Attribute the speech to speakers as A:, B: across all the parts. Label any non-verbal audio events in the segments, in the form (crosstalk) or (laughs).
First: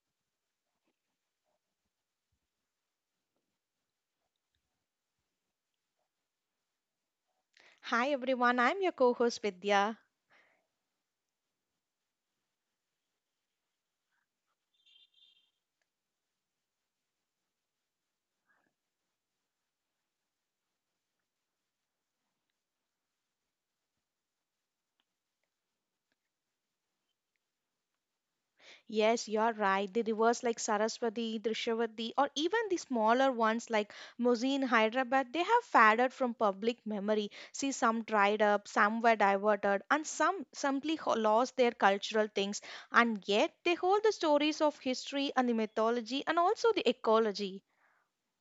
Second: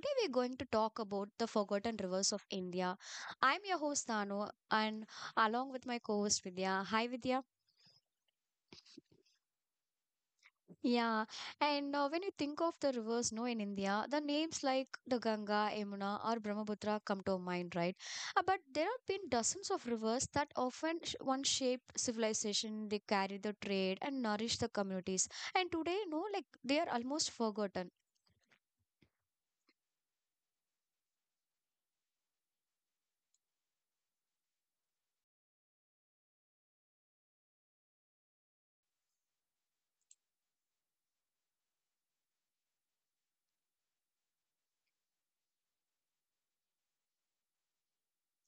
A: Today we're going to talk about the forgotten rivers of India. I'm your host Tanu and along with my co-host Vidya. Hi Vidya.
B: Hi everyone, I'm your co-host Vidya.
A: Yeah. And when you think of the rivers no in India, the names like the Ganga, Yamuna or Brahmaputra come to mind, right? But there have been dozens of rivers that often one shape civilization, they carry the trade and nourish the communities. And today no like they are almost forgotten.
B: Yes, you're right. The rivers like Saraswati, Drishyavati, or even the smaller ones like Musi in Hyderabad, they have faded from public memory. See, some dried up, some were diverted, and some simply lost their cultural things. And yet, they hold the stories of history and the mythology and also the ecology.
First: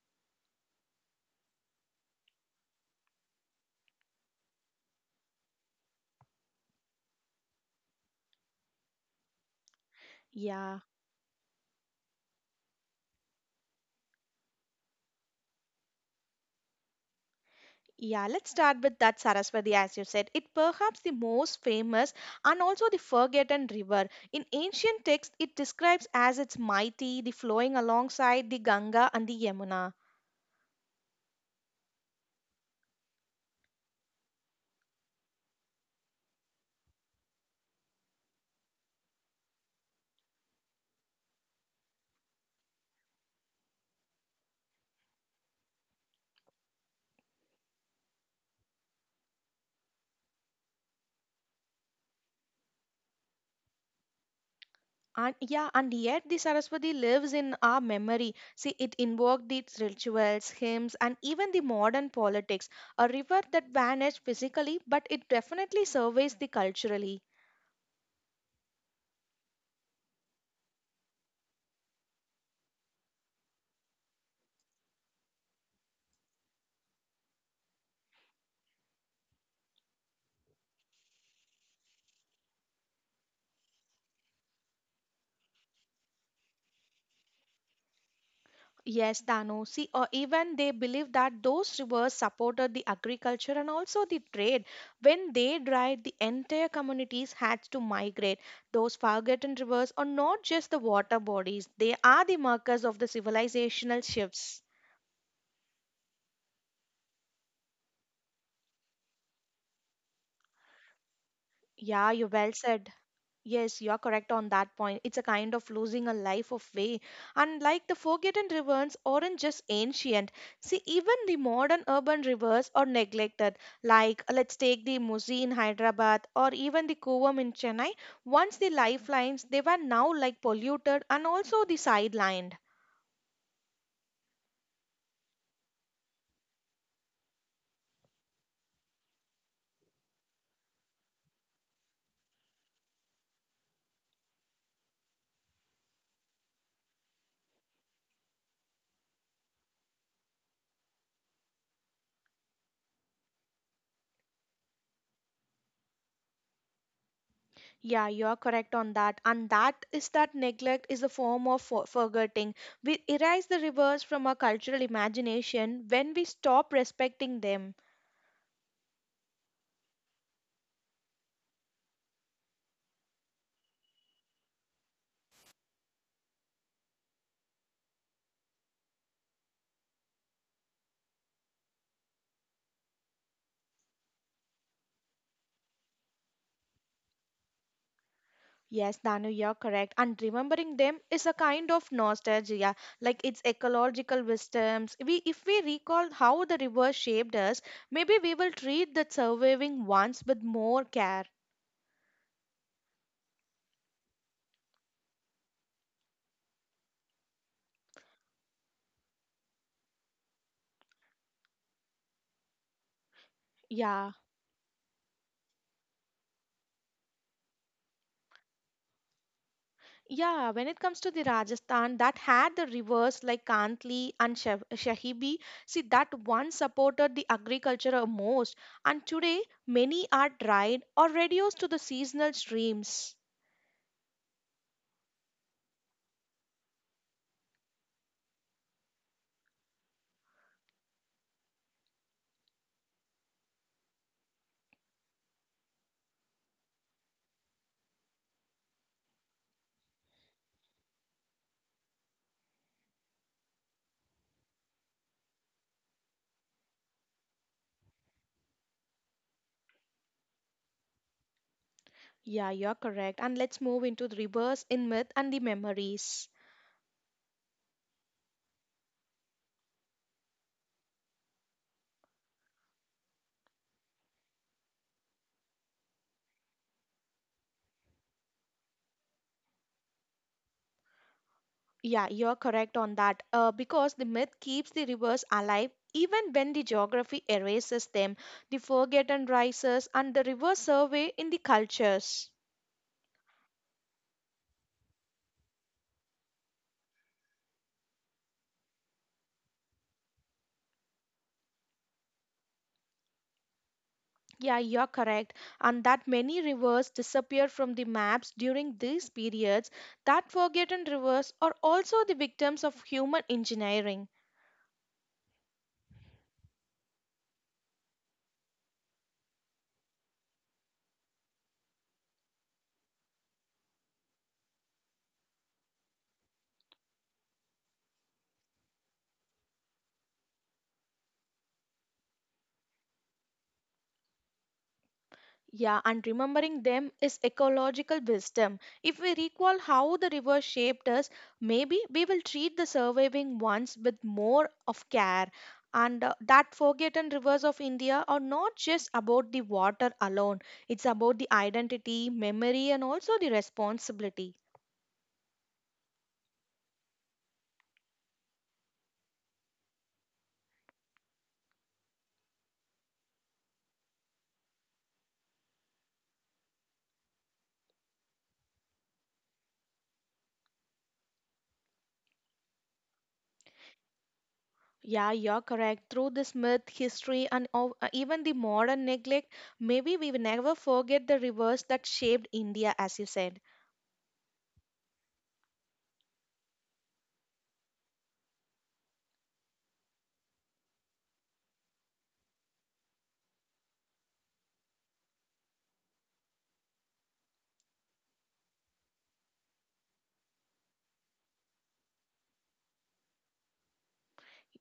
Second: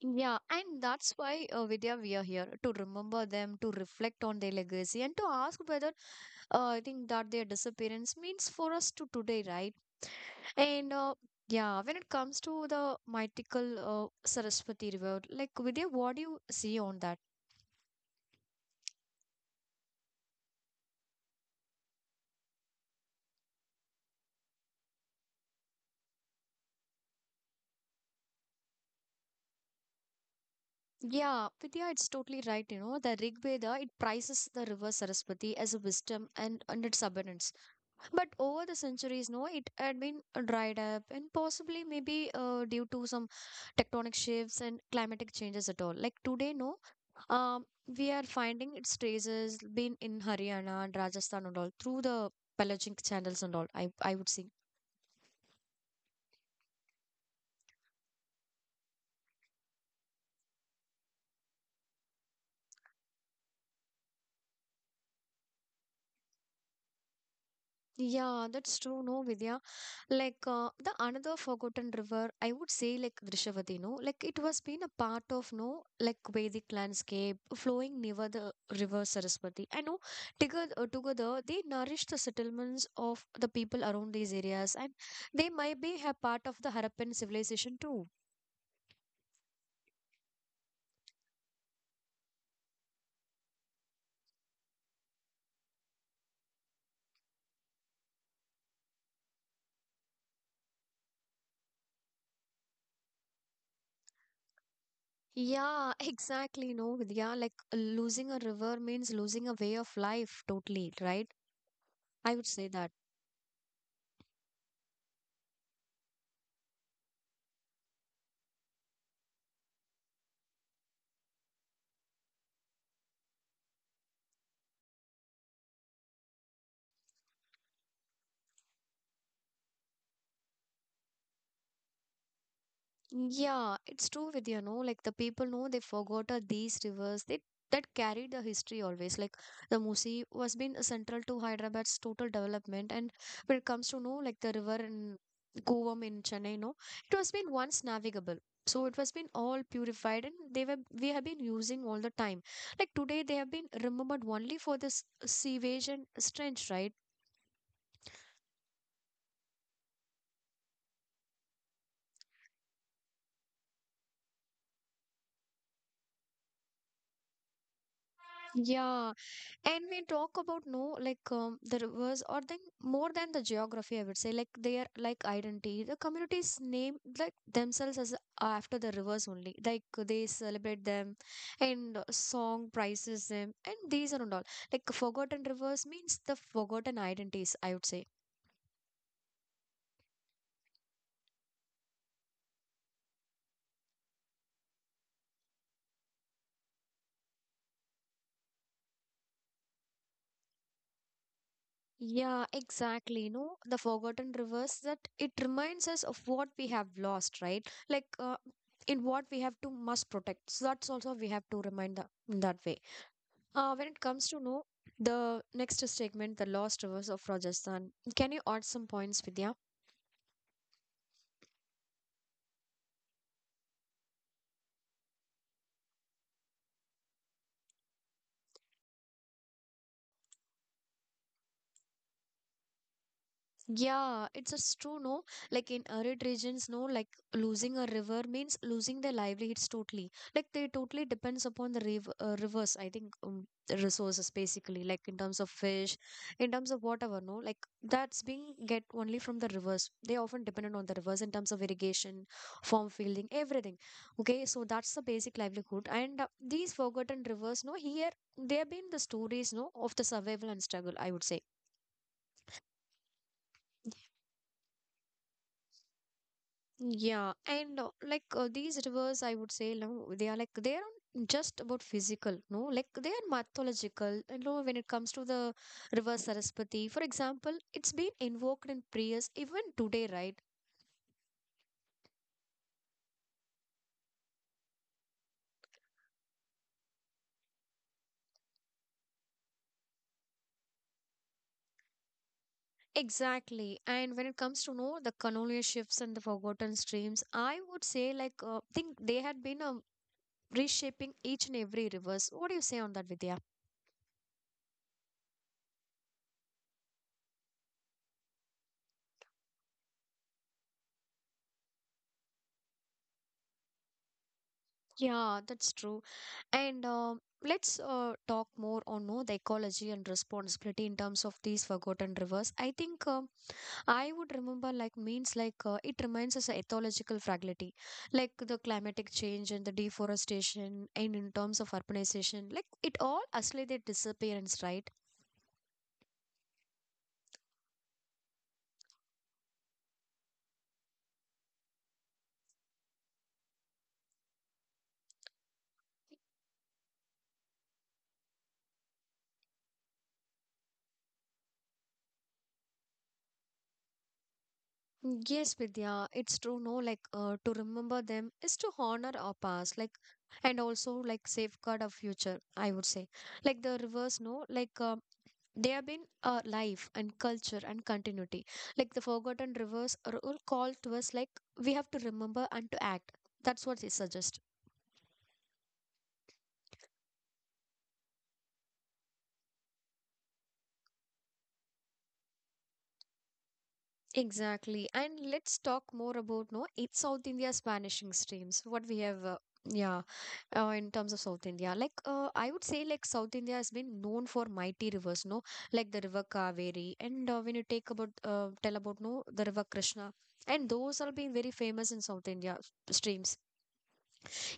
A: Yeah, and that's why, Vidya, we are here to remember them, to reflect on their legacy, and to ask whether I think that their disappearance means for us to today, right?
B: Yeah.
A: And yeah, when it comes to the mythical Saraswati River, like Vidya, what do you see on that?
B: Yeah, let's start with that Saraswati, as you said. It perhaps the most famous and also the forgotten river. In ancient texts, it describes as its mighty, the flowing alongside the Ganga and the Yamuna.
A: Yeah, Vidya, it's totally right. You know, the Rig Veda it praises the river Saraswati as a wisdom and its abundance. But over the centuries, no, it had been dried up and possibly maybe due to some tectonic shifts and climatic changes at all. Like today, no, um, we are finding its traces been in Haryana and Rajasthan and all through the pelagic channels and all. I would say.
B: And yeah, and yet the Saraswati lives in our memory. See, it invoked its rituals, hymns, and even the modern politics. A river that vanished physically, but it definitely surveys the culturally.
A: Yeah, that's true, no, Vidya. Like the another forgotten river, I would say like Drishavati, no, like it was been a part of no like Vedic landscape flowing near the river Saraswati. I know together, together they nourished the settlements of the people around these areas, and they might be a part of the Harappan civilization too.
B: Yes, Dano. See, or even they believe that those rivers supported the agriculture and also the trade. When they dried, the entire communities had to migrate. Those forgotten rivers are not just the water bodies, they are the markers of the civilizational shifts.
A: Yeah, (laughs) exactly, no, Vidya. Like losing a river means losing a way of life, totally, right?
B: Yeah, you
A: I would
B: well
A: say
B: said.
A: that.
B: Yes, you are correct on that point. It's a kind of losing a life of way. And like the forgotten rivers aren't just ancient. See, even the modern urban rivers are neglected. Like, let's take the Musi in Hyderabad or even the Kovam in Chennai. Once the lifelines, they were now like polluted and also the sidelined.
A: Yeah, it's true with you know, like the people know they forgot these rivers. They that carried the history always. Like the Musi was been central to Hyderabad's total development, and when it comes to know like the river in Kovam in Chennai, no, it was been once navigable. So it was been all purified, and they were we have been using all the time. Like today, they have been remembered only for this sewage and strange, right?
B: Yeah, you are correct on that. And that is that neglect is a form of forgetting. We erase the rivers from our cultural imagination when we stop respecting them.
A: Yeah, and we talk about no like the rivers or then more than the geography, I would say like they are like identity. The communities name like themselves as after the rivers only. Like they celebrate them and song praises them and these are and all. Like forgotten rivers means the forgotten identities, I would say.
B: Yes, Danu, you're correct. And remembering them is a kind of nostalgia, like it's ecological wisdoms. We, if we recall how the river shaped us, maybe we will treat the surviving ones with more care.
A: Yeah, exactly, you know, the forgotten rivers that it reminds us of what we have lost, right? Like in what we have to must protect. So that's also we have to remind the, in that way. When it
B: Yeah.
A: comes to know the next segment, the lost rivers of Rajasthan, can you add some points, Vidya?
B: Yeah, when it comes to the Rajasthan that had the rivers like Kantli and Shahibi, see that one supported the agriculture most, and today many are dried or reduced to the seasonal streams.
A: Yeah, it's just true, no? Like in arid regions, no, like losing a river means losing their livelihoods totally. Like they totally depends upon the river, rivers, I think, the resources basically, like in terms of fish, in terms of whatever, no? Like that's being get only from the rivers. They often dependent on the rivers in terms of irrigation, farm fielding, everything. Okay, so that's the basic livelihood. And these forgotten rivers, no, here, there have been the stories, no, of the survival and struggle, I would say.
B: Yeah, you're correct. And let's move into the reverse in myth and the memories.
A: Yeah, and like these rivers, I would say, no, they are not just about physical, no, like they are mythological. You know, when it comes to the river Saraswati, for example, it's been invoked in prayers even today, right?
B: Yeah, you're correct on that. Because the myth keeps the rivers alive even when the geography erases them. The forgotten rises and the river survey in the cultures.
A: Exactly. And when it comes to know the Kanolia ships and the forgotten streams, I would say like think they had been reshaping each and every rivers. What do you say on that, Vidya?
B: Yeah, you're correct. And that many rivers disappear from the maps during these periods. That forgotten rivers are also the victims of human engineering.
A: Yeah, that's true. And let's talk more on no, the ecology and responsibility in terms of these forgotten rivers. I think um, I would remember like means like it reminds us of ecological fragility, like the climatic change and the deforestation, and in terms of urbanization, like it all actually their disappearance, right?
B: Yeah, and remembering them is ecological wisdom. If we recall how the river shaped us, maybe we will treat the surviving ones with more of care. And that forgotten rivers of India are not just about the water alone, it's about the identity, memory, and also the responsibility.
A: Yes, Vidya, it's true. No, like to remember them is to honor our past, like and also like safeguard our future. I would say, like the rivers, no, like they have been life and culture and continuity. Like the forgotten rivers are all called to us, like we have to remember and to act. That's what they suggest.
B: Yeah, you're correct. Through this myth, history, and even the modern neglect, maybe we will never forget the rivers that shaped India, as you said.
A: Exactly. And let's talk more about no, it's South India's vanishing streams. What we have, yeah, in terms of South India, like I would say, like South India has been known for mighty rivers, no, like the river Kaveri, and when you take about tell about no, the river Krishna, and those are being very famous in South India streams.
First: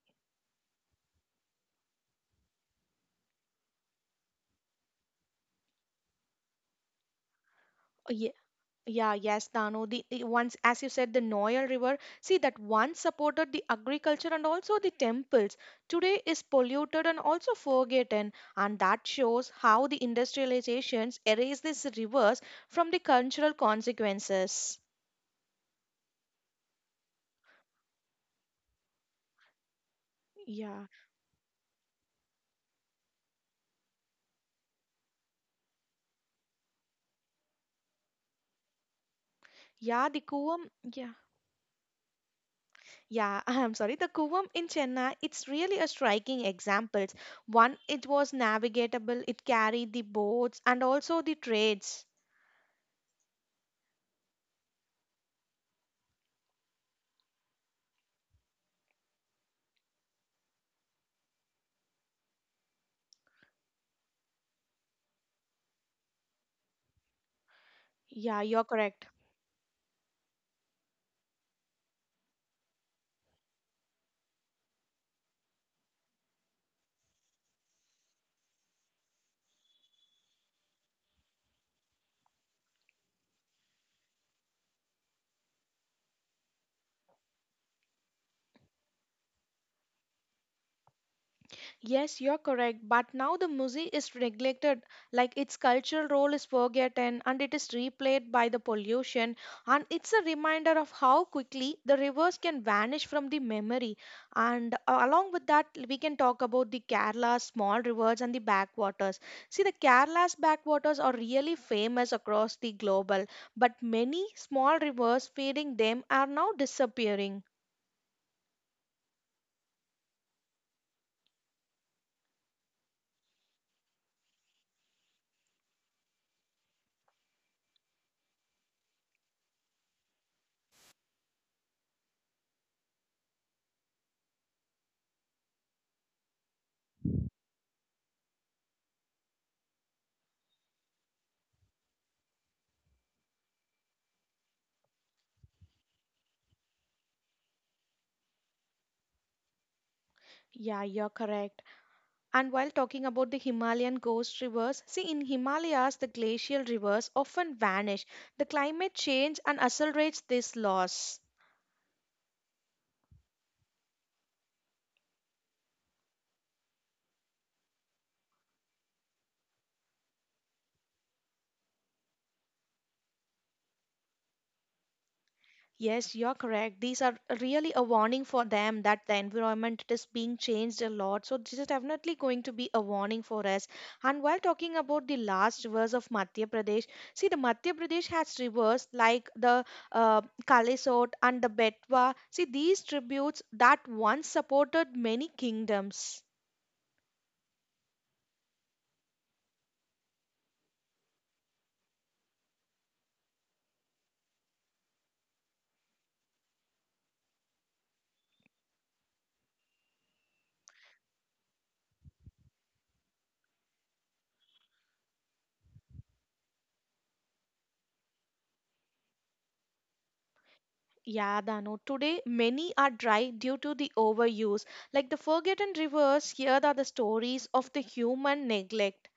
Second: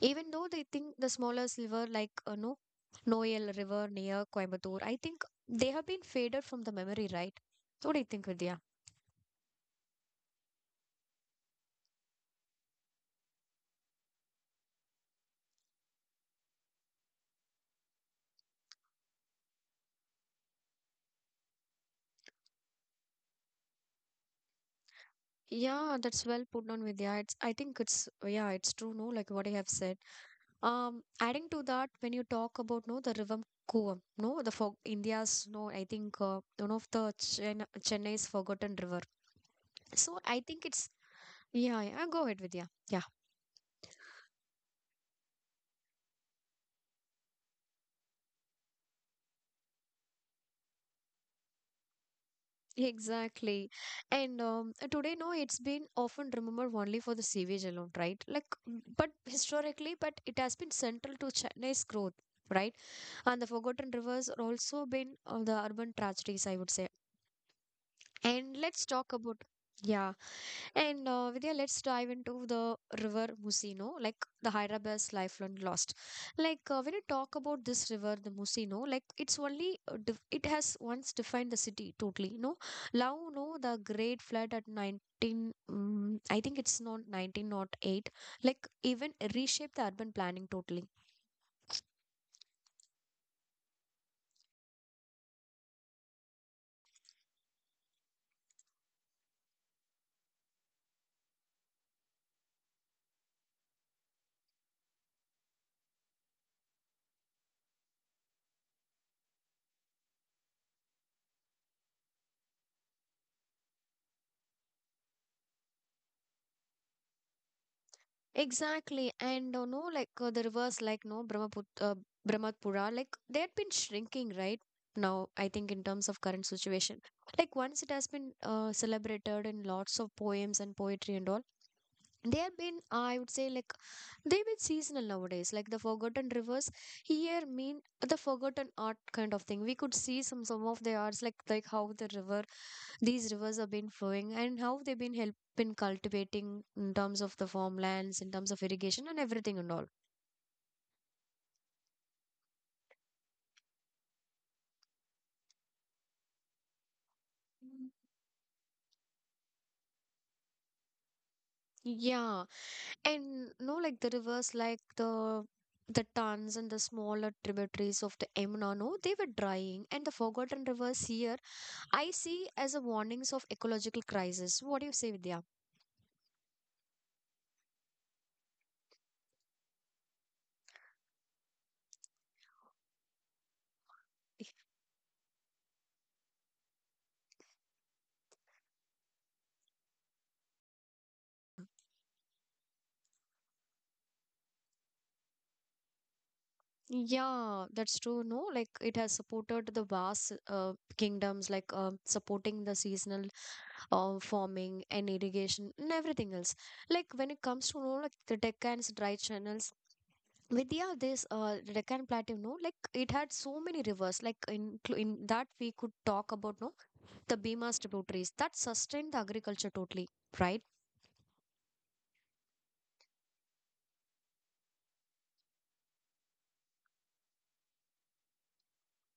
A: Even though they think the smaller sliver like no Noel River near Coimbatore, I think they have been faded from the memory, right? What do you think, Vidya?
B: Yeah, yes, Dano. The once, as you said, the Noel River. See that once supported the agriculture and also the temples. Today is polluted and also forgotten, and that shows how the industrializations erase these rivers from the cultural consequences.
A: Yeah, that's well put on, Vidya. It's I think it's yeah, it's true, no, like what I have said.
B: Yeah,
A: Adding to that, when you talk about no the river Kuvam, no, the for India's no, I think one of the Chennai's forgotten river.
B: yeah,
A: So
B: the
A: I think
B: Kuvam,
A: it's
B: yeah.
A: yeah, yeah. Go ahead, Vidya. Yeah.
B: Yeah, (laughs) I'm sorry. The Kuvam in Chennai, it's really a striking example. One, it was navigable, it carried the boats and also the trades.
A: Exactly. And today, no, it's been often remembered only for the sewage alone, right? Like, mm, but historically, but it has been central to Chennai's growth, right? And the forgotten rivers are also been the urban tragedies, I would say.
B: Yeah,
A: And
B: you're
A: let's
B: correct.
A: talk about, yeah. And Vidya, let's dive into the river Musino, like the Hyderabad's lifelong lost. Like when you talk about this river, the Musino, like it's only it has once defined the city totally. No, now no the Great Flood at 19, mm I think it's not 19 not eight. Like even reshaped the urban planning totally.
B: Yes, you're correct. But now the music is neglected, like its cultural role is forgotten and it is replayed by the pollution. And it's a reminder of how quickly the rivers can vanish from the memory. And along with that, we can talk about the Kerala's small rivers and the backwaters. See, the Kerala's backwaters are really famous across the global, but many small rivers feeding them are now disappearing.
A: Exactly, and you know, like the rivers, like no Brahmaputra, like they had been shrinking right now. I think in terms of current situation, like once it has been celebrated in lots of poems and poetry and all, they have been, I would say like they've been seasonal nowadays. Like the forgotten rivers here mean the forgotten art kind of thing. We could see some of the arts like how the river these rivers have been flowing and how they've been help been cultivating in terms of the farmlands in terms of irrigation and everything and all.
B: Yeah, you're correct. And while talking about the Himalayan ghost rivers, see in Himalayas the glacial rivers often vanish. The climate change and accelerates this loss.
A: Yeah, and no like the rivers like the tons and the smaller tributaries of the Yamuna, no, they were drying, and the forgotten rivers here I see as a warnings of ecological crisis. What do you say, Vidya?
B: Yes, you're correct. These are really a warning for them that the environment is being changed a lot. So this is definitely going to be a warning for us. And while talking about the last rivers of Madhya Pradesh, see the Madhya Pradesh has rivers like the Kalisot and the Betwa. See these tributes that once supported many kingdoms.
A: Yeah, that's true. No, like it has supported the vast kingdoms, like supporting the seasonal farming and irrigation and everything else. Like when it comes to you know, like the Deccan's dry channels. Vidya, this Deccan Plateau, no, like it had so many rivers. Like in that we could talk about no the Bima's tributaries that sustained the agriculture totally, right?
B: Yeah, Dano. Today, many are dry due to the overuse. Like the Forgotten Rivers, here are the stories of the human neglect.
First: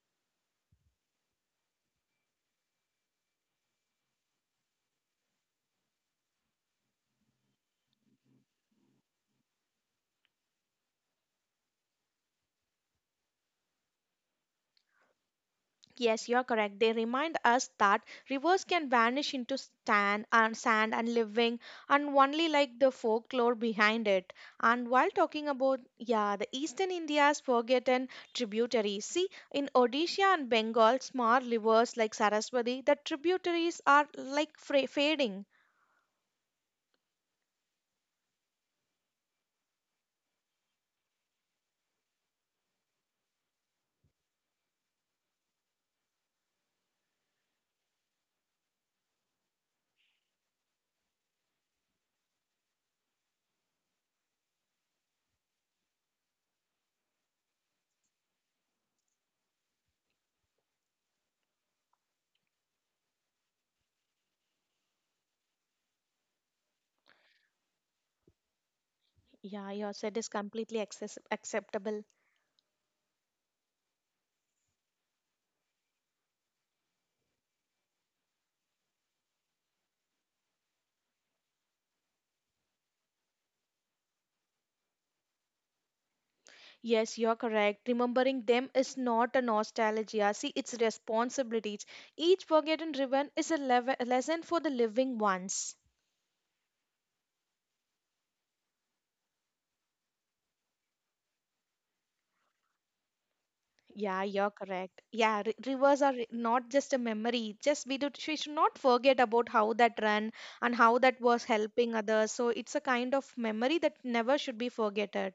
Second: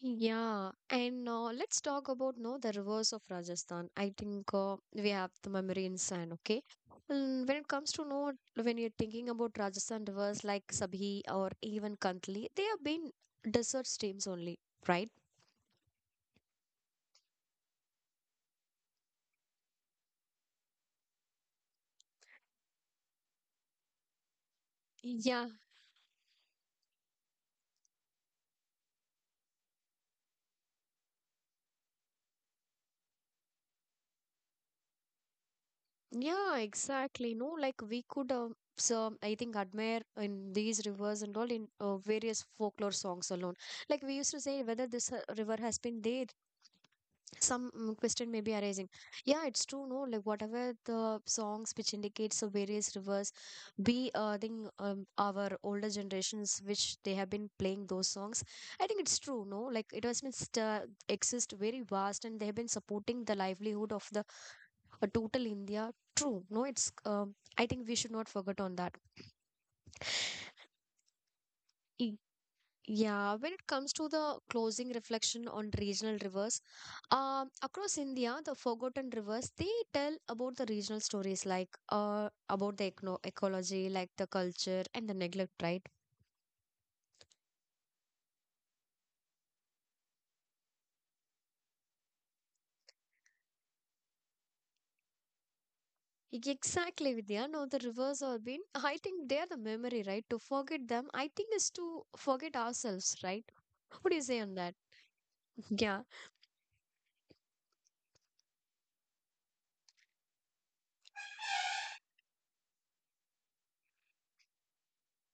A: Yeah, and let's talk about no the reverse of Rajasthan. I think we have the memory in sand. Okay, mm, when it comes to no, when you're thinking about Rajasthan rivers like Sabhi or even Kantli, they have been desert streams only, right?
B: Yes, you are correct. They remind us that rivers can vanish into sand and sand and living and only like the folklore behind it. And while
A: Yeah,
B: talking about yeah, the eastern India's forgotten tributaries. See, in Odisha and Bengal, small rivers like Saraswati, the tributaries are like fading.
A: yeah, exactly. No, like we could so I think admire in these rivers and all in various folklore songs alone. Like we used to say whether this river has been there some mm, question may be arising. Yeah, it's true no like whatever the songs which indicates the various rivers be I think our older generations which they have been playing those songs. I think it's true no like it has been exist very vast and they have been supporting the livelihood of the total India. True no it's um, I think we should not forget on that.
B: Yeah, your set is completely access acceptable.
A: Yeah, when it comes to the closing reflection on regional rivers, across India, the forgotten rivers, they tell about the regional stories like about the ecno ecology, like the culture and the neglect, right?
B: Yes, you're correct. Remembering them is not a nostalgia. See, it's responsibilities. Each forgotten ribbon is a lesson for the living ones.
A: Exactly, Vidya. No, the rivers have been, (laughs) I think they are the memory, right? To forget them, I think is to forget ourselves, right? What do you
B: Yeah,
A: say
B: you're
A: on that?
B: correct. Yeah, ri rivers
A: Yeah.
B: are not just a memory. Just we do, we should not forget about how that ran and how that was helping others. So it's a kind of memory that never should be forgotten.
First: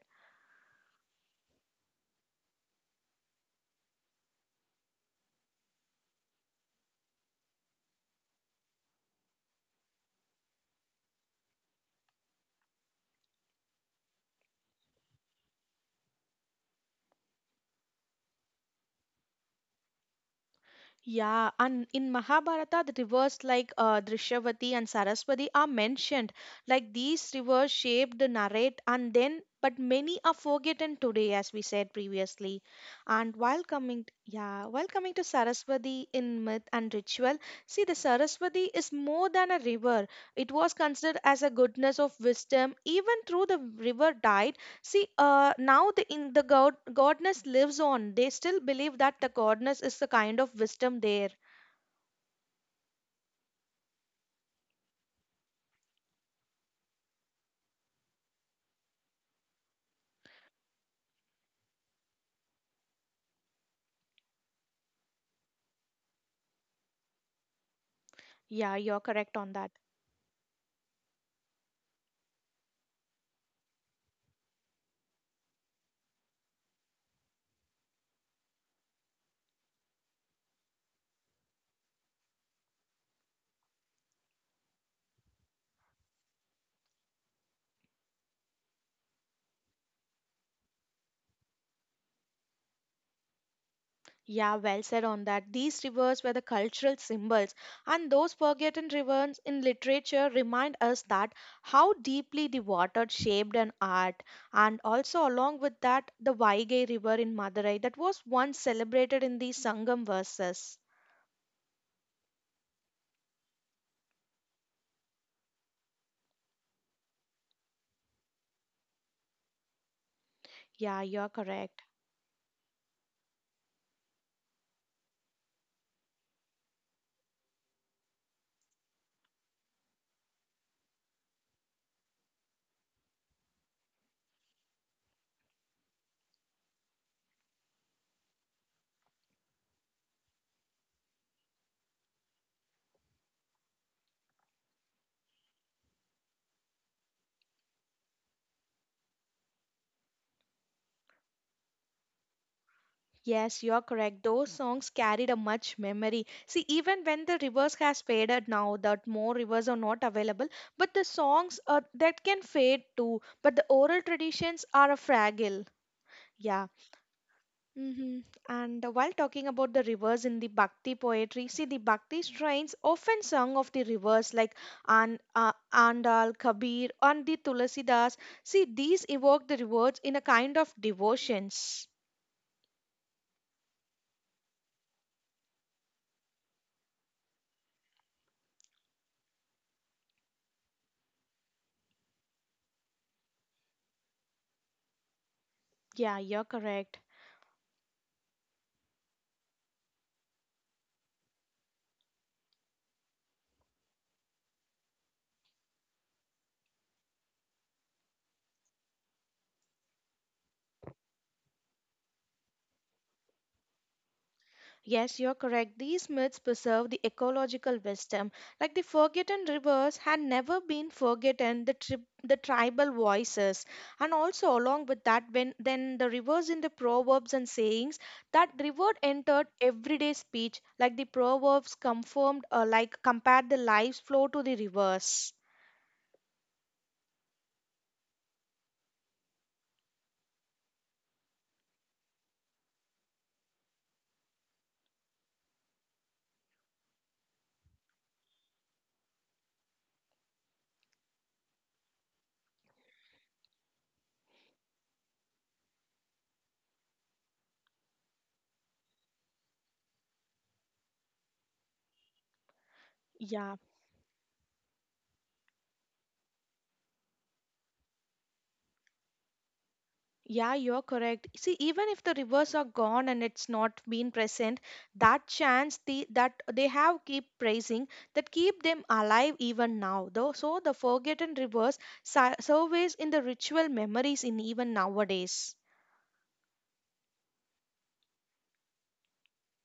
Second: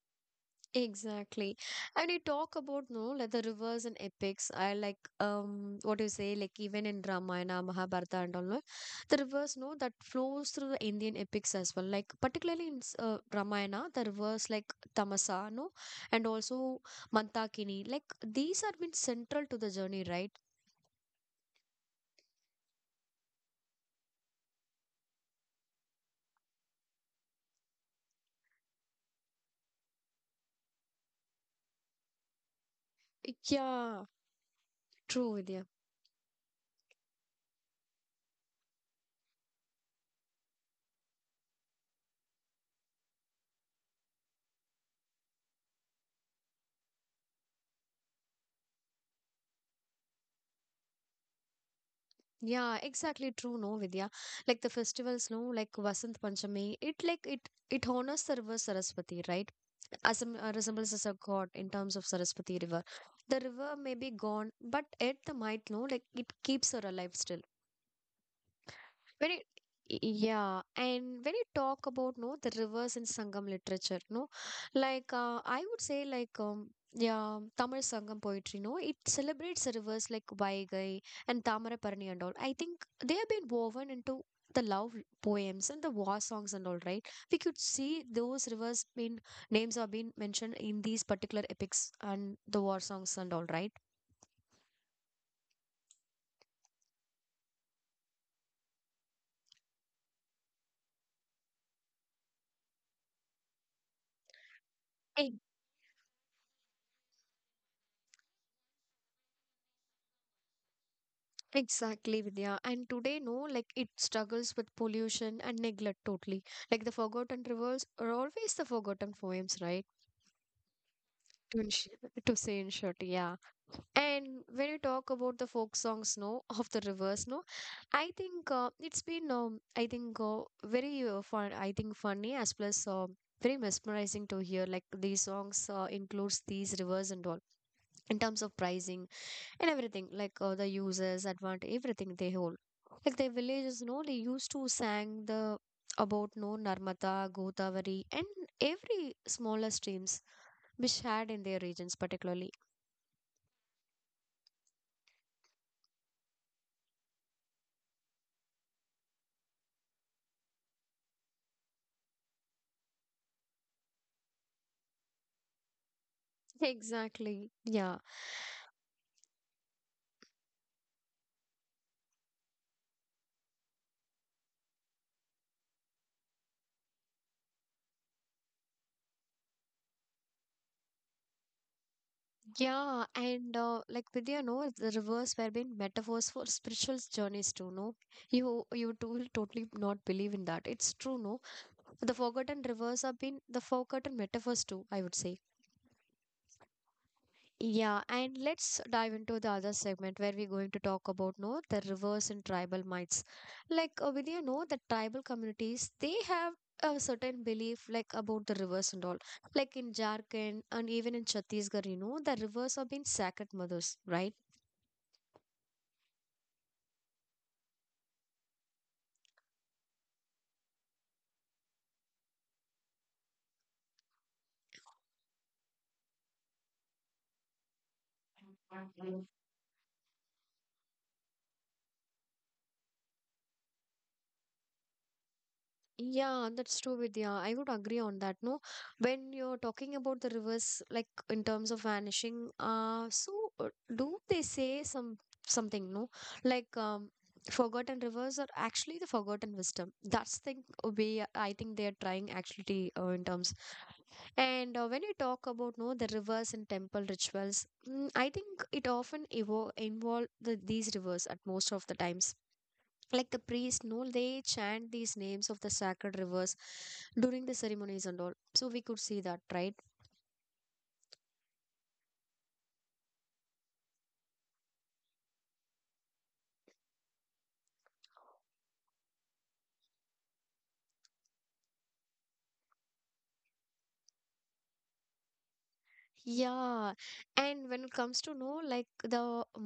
A: Exactly. And you talk about no like the rivers and epics. I like what do you say, like even in Ramayana, Mahabharata and all no, the rivers no that flows through the Indian epics as well. Like particularly in Ramayana, the rivers like Tamasa, no, and also Mantakini. Like these have been central to the journey, right?
B: Yeah, and in Mahabharata, the rivers like Drishyavati and Saraswati are mentioned. Like these rivers shaped the narrate, and then, but many are forgotten today, as we said previously. And while
A: Yeah,
B: coming, yeah, while coming to
A: true, Vidya.
B: Saraswati in myth and ritual, see the Saraswati is more than a river. It was considered as a goodness of wisdom, even through the river died. See, now the in the god godness lives on. They still believe that the godness is the kind of wisdom there.
A: Yeah, exactly true, no, Vidya. Like the festivals, no, like Vasant Panchami, it like it honors the river Saraswati, right? As a, resembles as a god in terms of Saraswati river. The river may be gone, but at the might, no, like it keeps her alive still
B: Yeah, you're
A: when
B: correct
A: it
B: on that.
A: yeah. And when you talk about no the rivers in sangam literature, no, like I would say like yeah, Tamil sangam poetry, no, it celebrates the rivers like Vaigai and Tamaraparani and all. I think they have been woven into the love poems and the war songs and all, right? We could see those rivers been names are being mentioned in these particular epics and the war songs and all,
B: Yeah, well said on that. These rivers were the cultural symbols, and those forgotten rivers in literature remind us that how deeply the water shaped an art, and also
A: right?
B: along with that, the Vaigai River in Madurai that was once celebrated in the Sangam verses.
A: Exactly, Vidya. And today, no, like it struggles with pollution and neglect totally. Like the forgotten rivers are always the forgotten poems, right?
B: Yeah, you're
A: To,
B: correct.
A: ensure, to say in short, yeah. And when you talk about the folk songs, no, (laughs) of the rivers, no, I think it's been, I think, very fun. I think funny as plus very mesmerizing to hear. Like these songs includes these rivers and all in terms of pricing and everything, like the uses advantage, everything they hold, like the villages, no, they used to sang the about, no, Narmada, Godavari, and every smaller streams which had in their regions particularly.
B: Yes, you're correct. Those songs carried a much memory. See, even when the rivers has faded now, that more rivers are not available, but the songs that can fade too. But the oral traditions are a fragile.
A: (laughs)
B: Yeah.
A: Exactly, yeah.
B: Hmm. And while talking about the rivers in the bhakti poetry, see the bhakti strains often sung of the rivers like An Andal, Kabir, and the Tulasidas. See, these evoke the rivers in a kind of devotions.
A: Yeah, and like Vidya, no, the rivers were being metaphors for spiritual journeys too, no. You, you too totally not believe in that, it's true, no. The forgotten rivers have been the forgotten metaphors too, I would say.
B: Yeah, you're correct.
A: Yeah, and let's dive into the other segment where we're going to talk about, no, the reverse in tribal myths. Like will you know, the tribal communities, they have a certain belief like about the rivers and all. Like in Jharkhand and even in Chhattisgarh, you know, the rivers are being sacred mothers, right?
B: Yes, you're correct. These myths preserve the ecological wisdom. Like the forgotten rivers had never been forgotten, the, the tribal voices. And also, along with that, when then the rivers in the proverbs and sayings, that river entered everyday speech. Like the proverbs confirmed, like compared the life's flow to the rivers.
A: Yeah, that's true, Vidya. I would agree on that. No, when you're talking about the rivers, like in terms of vanishing, so uh, do they say some something? No, like forgotten rivers are actually the forgotten wisdom. That's the way I think they are trying actually in terms. And when you talk about no the rivers and temple rituals, mm, I think it often evo involve the, these rivers at most of the times, like the
B: Yeah.
A: priest, no, they chant these names of the sacred rivers during the ceremonies and all. So we could see that, right?
B: Yeah, you're correct. See, even if the rivers are gone and it's not been present, that chance the, that they have keep praising that keep them alive even now. Though, so the forgotten rivers surveys in the ritual memories in even nowadays.
A: Yeah, and when it comes to know like the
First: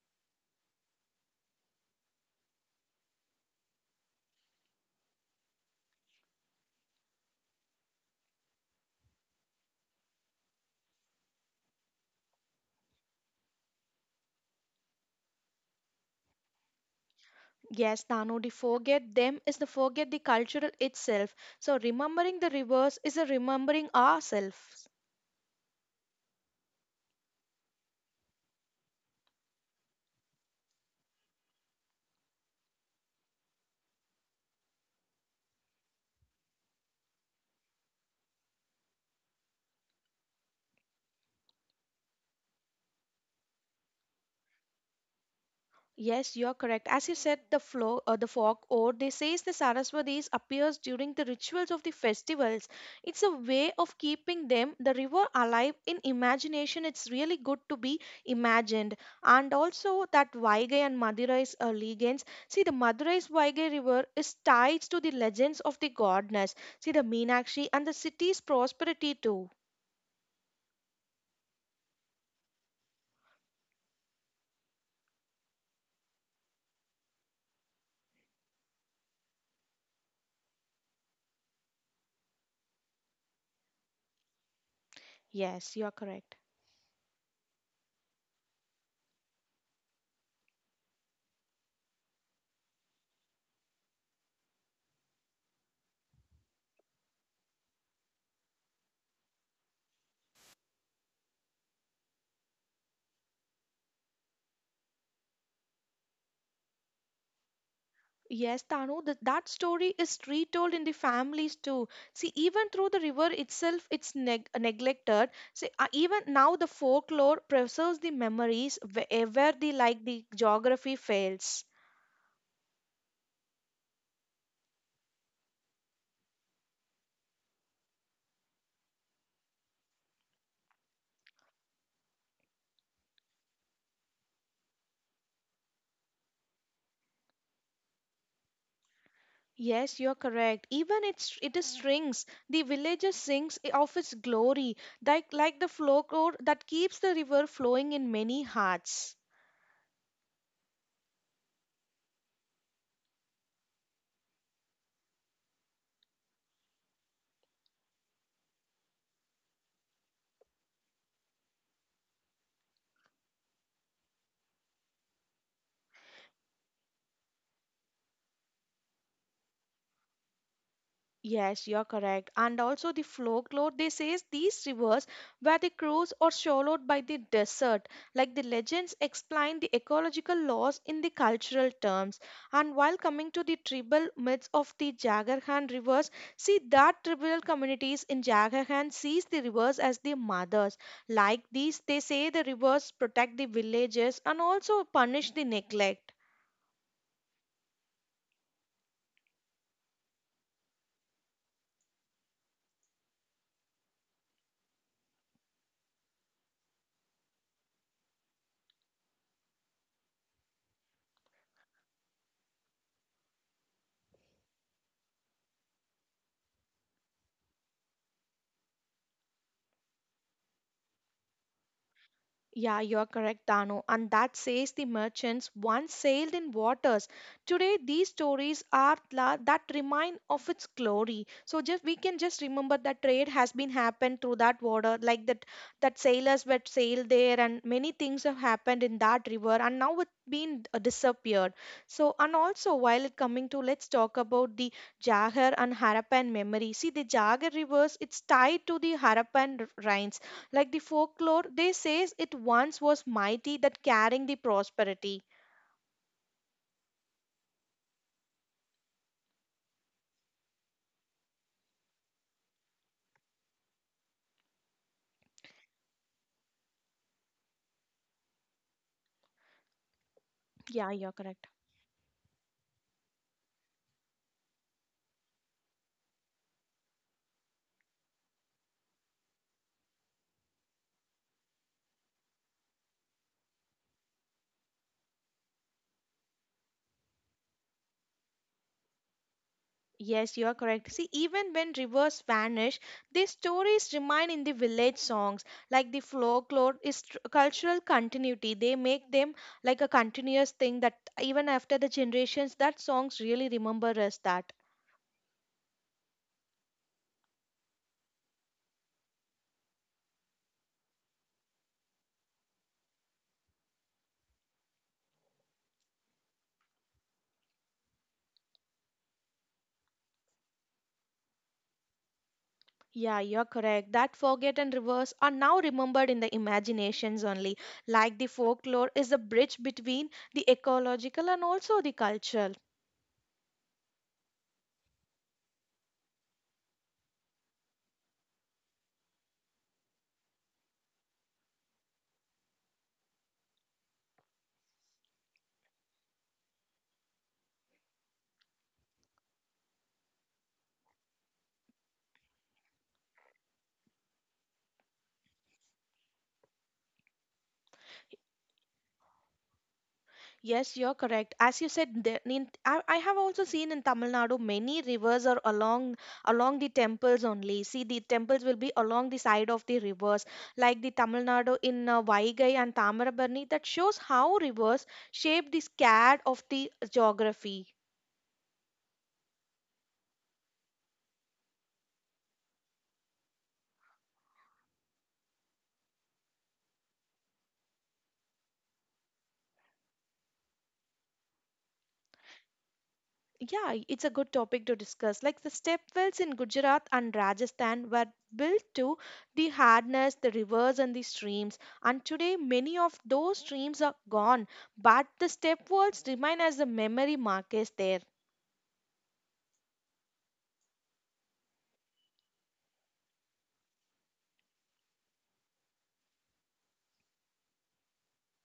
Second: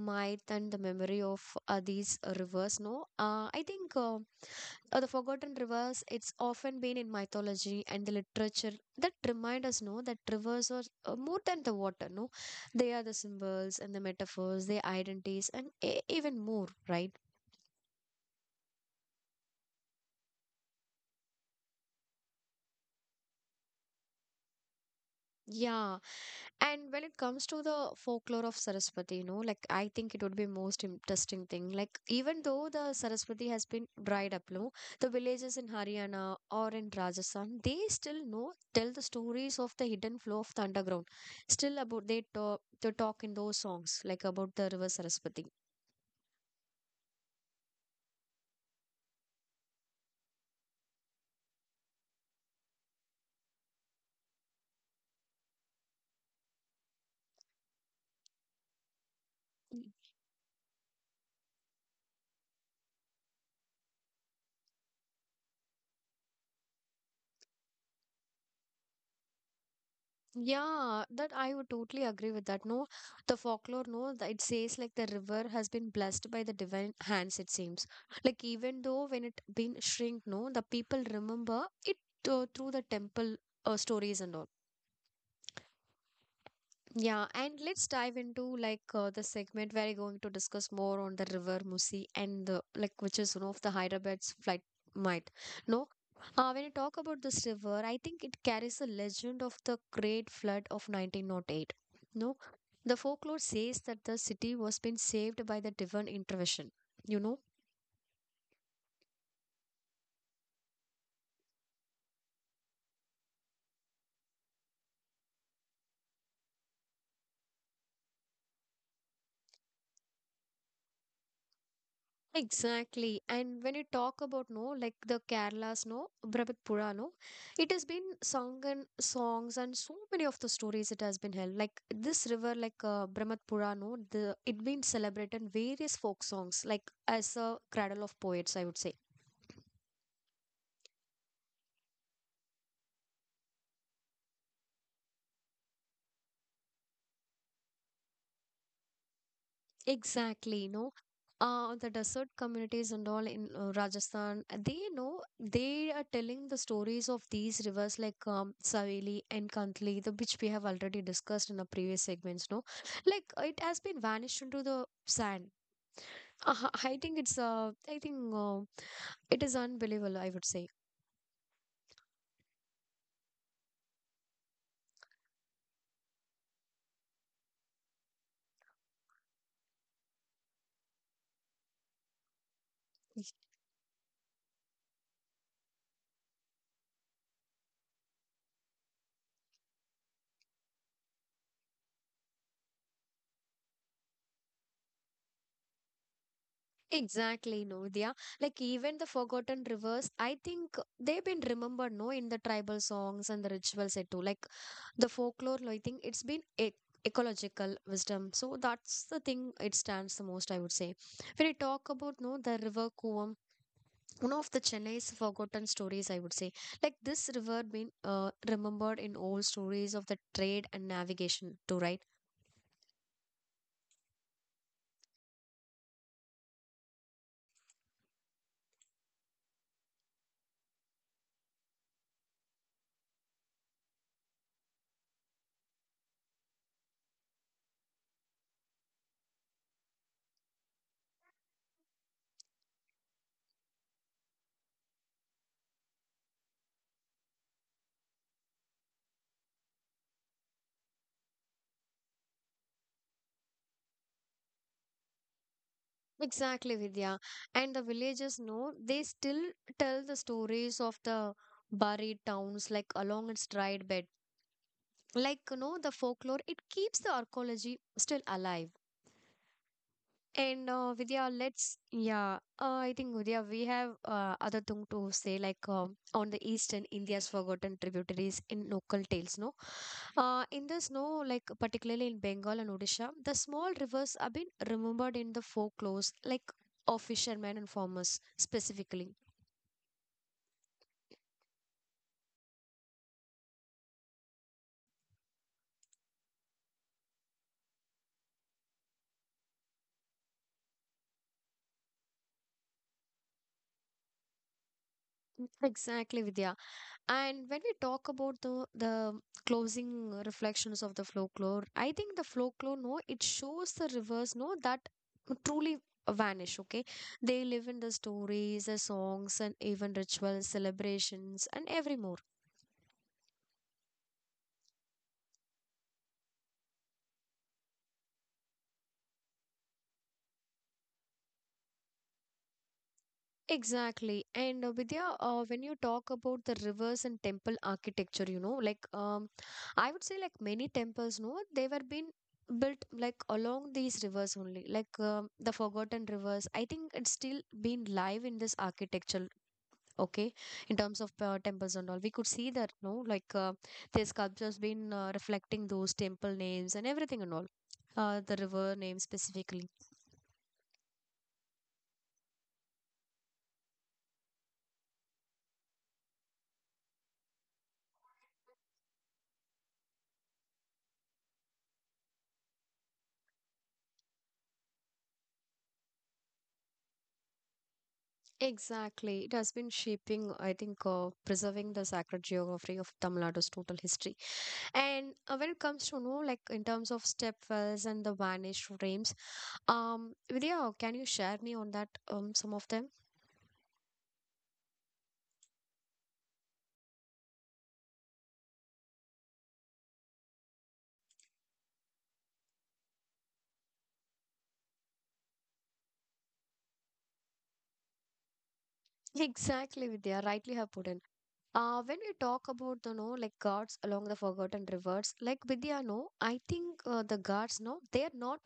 A: myth and the memory of these rivers, no, I think the forgotten rivers it's often been in mythology and the literature that remind us, no, that rivers are more than the water, no. They are the symbols and the metaphors, their identities and even more, right?
B: Yes, Danu, the forget them is the forget the cultural itself. So remembering the rivers is a remembering ourselves.
A: Yeah. And when it comes to the folklore of Saraswati, you know, like I think it would be most interesting thing. Like even though the Saraswati has been dried up, no, the villages in Haryana or in Rajasthan, they still know tell the stories of the hidden flow of the underground. Still about they talk in those songs like about the river Saraswati.
B: Yes, you're correct. As you said, the flow, the folk ode, they says the Saraswatis appears during the rituals of the festivals. It's a way of keeping them, the river, alive in imagination. It's really good to be imagined. And also that Vaigai and Madurai's legends. See, the Madurai's Vaigai river is tied to the legends of the goddess. See, the Meenakshi and the city's prosperity too.
A: Yeah, that I would totally agree with that. No, the folklore, no, it says like the river has been blessed by the divine hands, it seems. Like even though when it been shrink, no, the people remember it through the temple stories and all.
B: Yes, you're correct.
A: Yeah, and let's dive into like the segment where we're going to discuss more on the river Musi and the like, which is one of the Hyderabad's flight might. No, when you talk about this river, I think it carries the legend of the Great Flood of 1908. No, the folklore says that the city was being saved by the divine intervention, you know.
B: Yes, Tanu, that story is retold in the families too. See, even through the river itself, it's neglected. See, even now the folklore preserves the memories wherever the like the geography fails.
A: Exactly. And when you talk about, no, like the Kerala's, no, Brabhat Pura, no, it has been sung and songs and so many of the stories it has been held. Like this river, like Brahmat Pura, no, the it been celebrated in various folk songs, like as a cradle of poets, I would say.
B: Yes, you're correct. Even it's it is strings. The villager sings of its glory, like the folklore that keeps the river flowing in many hearts.
A: Exactly, no. The desert communities and all in Rajasthan, they know they are telling the stories of these rivers like Saveli and Kantli, the which we have already discussed in the previous segments. No, like it has been vanished into the sand. (laughs) I think it is unbelievable, I would say.
B: Yes, you're correct. And also the folklore, they says these rivers were the crows or swallowed by the desert. Like the legends explain the ecological laws in the cultural terms. And while coming to the tribal myths of the Jagarhan rivers, see that tribal communities in Jagarhan sees the rivers as the mothers. Like these, they say the rivers protect the villages and also punish the neglect.
A: Exactly, Nordhya. Like even the forgotten rivers, I think they've been remembered, no, in the tribal songs and the rituals and too. Like the folklore, I think it's been e ecological wisdom. So that's the thing it stands the most, I would say. When you talk about, no, the river Kuvam, one of the Chennai's forgotten stories, I would say. Like this river been remembered in old stories of the trade and navigation too, right?
B: Yeah, you're correct, Dano. And that says the merchants once sailed in waters. Today, these stories are that remind of its glory. So just we can just remember that trade has been happened through that water, like that sailors were sailed there, and many things have happened in that river, and now it's been disappeared. So and also while it coming to, let's talk about the Jagar and Harappan memory. See, the Jagar rivers, it's tied to the Harappan rains like the folklore, they says it once was mighty that carrying the prosperity.
A: Exactly, Vidya. And the villagers know they still tell the stories of the buried towns like along its dried bed. Like, you know, the folklore, it keeps the archaeology still alive. And
B: Yeah, you're
A: Vidya,
B: correct.
A: let's yeah. I think Vidya, we have other thing to say, like on the eastern India's forgotten tributaries in local tales. No, in this, no, like particularly in Bengal and Odisha, the small rivers have been remembered in the folklore, like of fishermen and farmers specifically.
B: Yes, you are correct. See, even when rivers vanish, these stories remain in the village songs. Like the folklore is cultural continuity. They make them like a continuous thing that even after the generations, that songs really remember us that.
A: Exactly, Vidya. And when we talk about the closing reflections of the folklore, I think the folklore, no, it shows the rivers, no, that truly vanish. Okay, they live in the stories, the songs, and even rituals, celebrations, and every more.
B: Yeah, you're correct. That forget and rivers are now remembered in the imaginations only. Like the folklore is the bridge between the ecological and also the cultural.
A: Exactly. And Vidya, when you talk about the rivers and temple architecture, you know, like I would say, like many temples, no, they were been built like along these rivers only, like the forgotten rivers. I think it's still been live in this architecture. Okay, in terms of temples and all, we could see that, no, like the sculptures been reflecting those temple names and everything and all. The river names specifically.
B: Yes, you're correct. As you said, I have also seen in Tamil Nadu many rivers are along the temples only. See, the temples will be along the side of the rivers, like the Tamil Nadu in Vaigai and Tamarabarni. That shows how rivers shape the scad of the geography.
A: Exactly. It has been shaping, I think, preserving the sacred geography of Tamil Nadu's total history. And when it comes to, you know, like in terms of stepwells and the vanished frames, Vidya, can you share me on that, some of them?
B: Yeah, it's a good topic to discuss. Like the step wells in Gujarat and Rajasthan were built to the hardness, the rivers, and the streams. And today, many of those streams are gone, but the step wells remain as the memory markers there.
A: (laughs) Exactly, Vidya, rightly have put in. When we talk about the no like guards along the forgotten rivers, like Vidya, no, I think the guards, no, they are not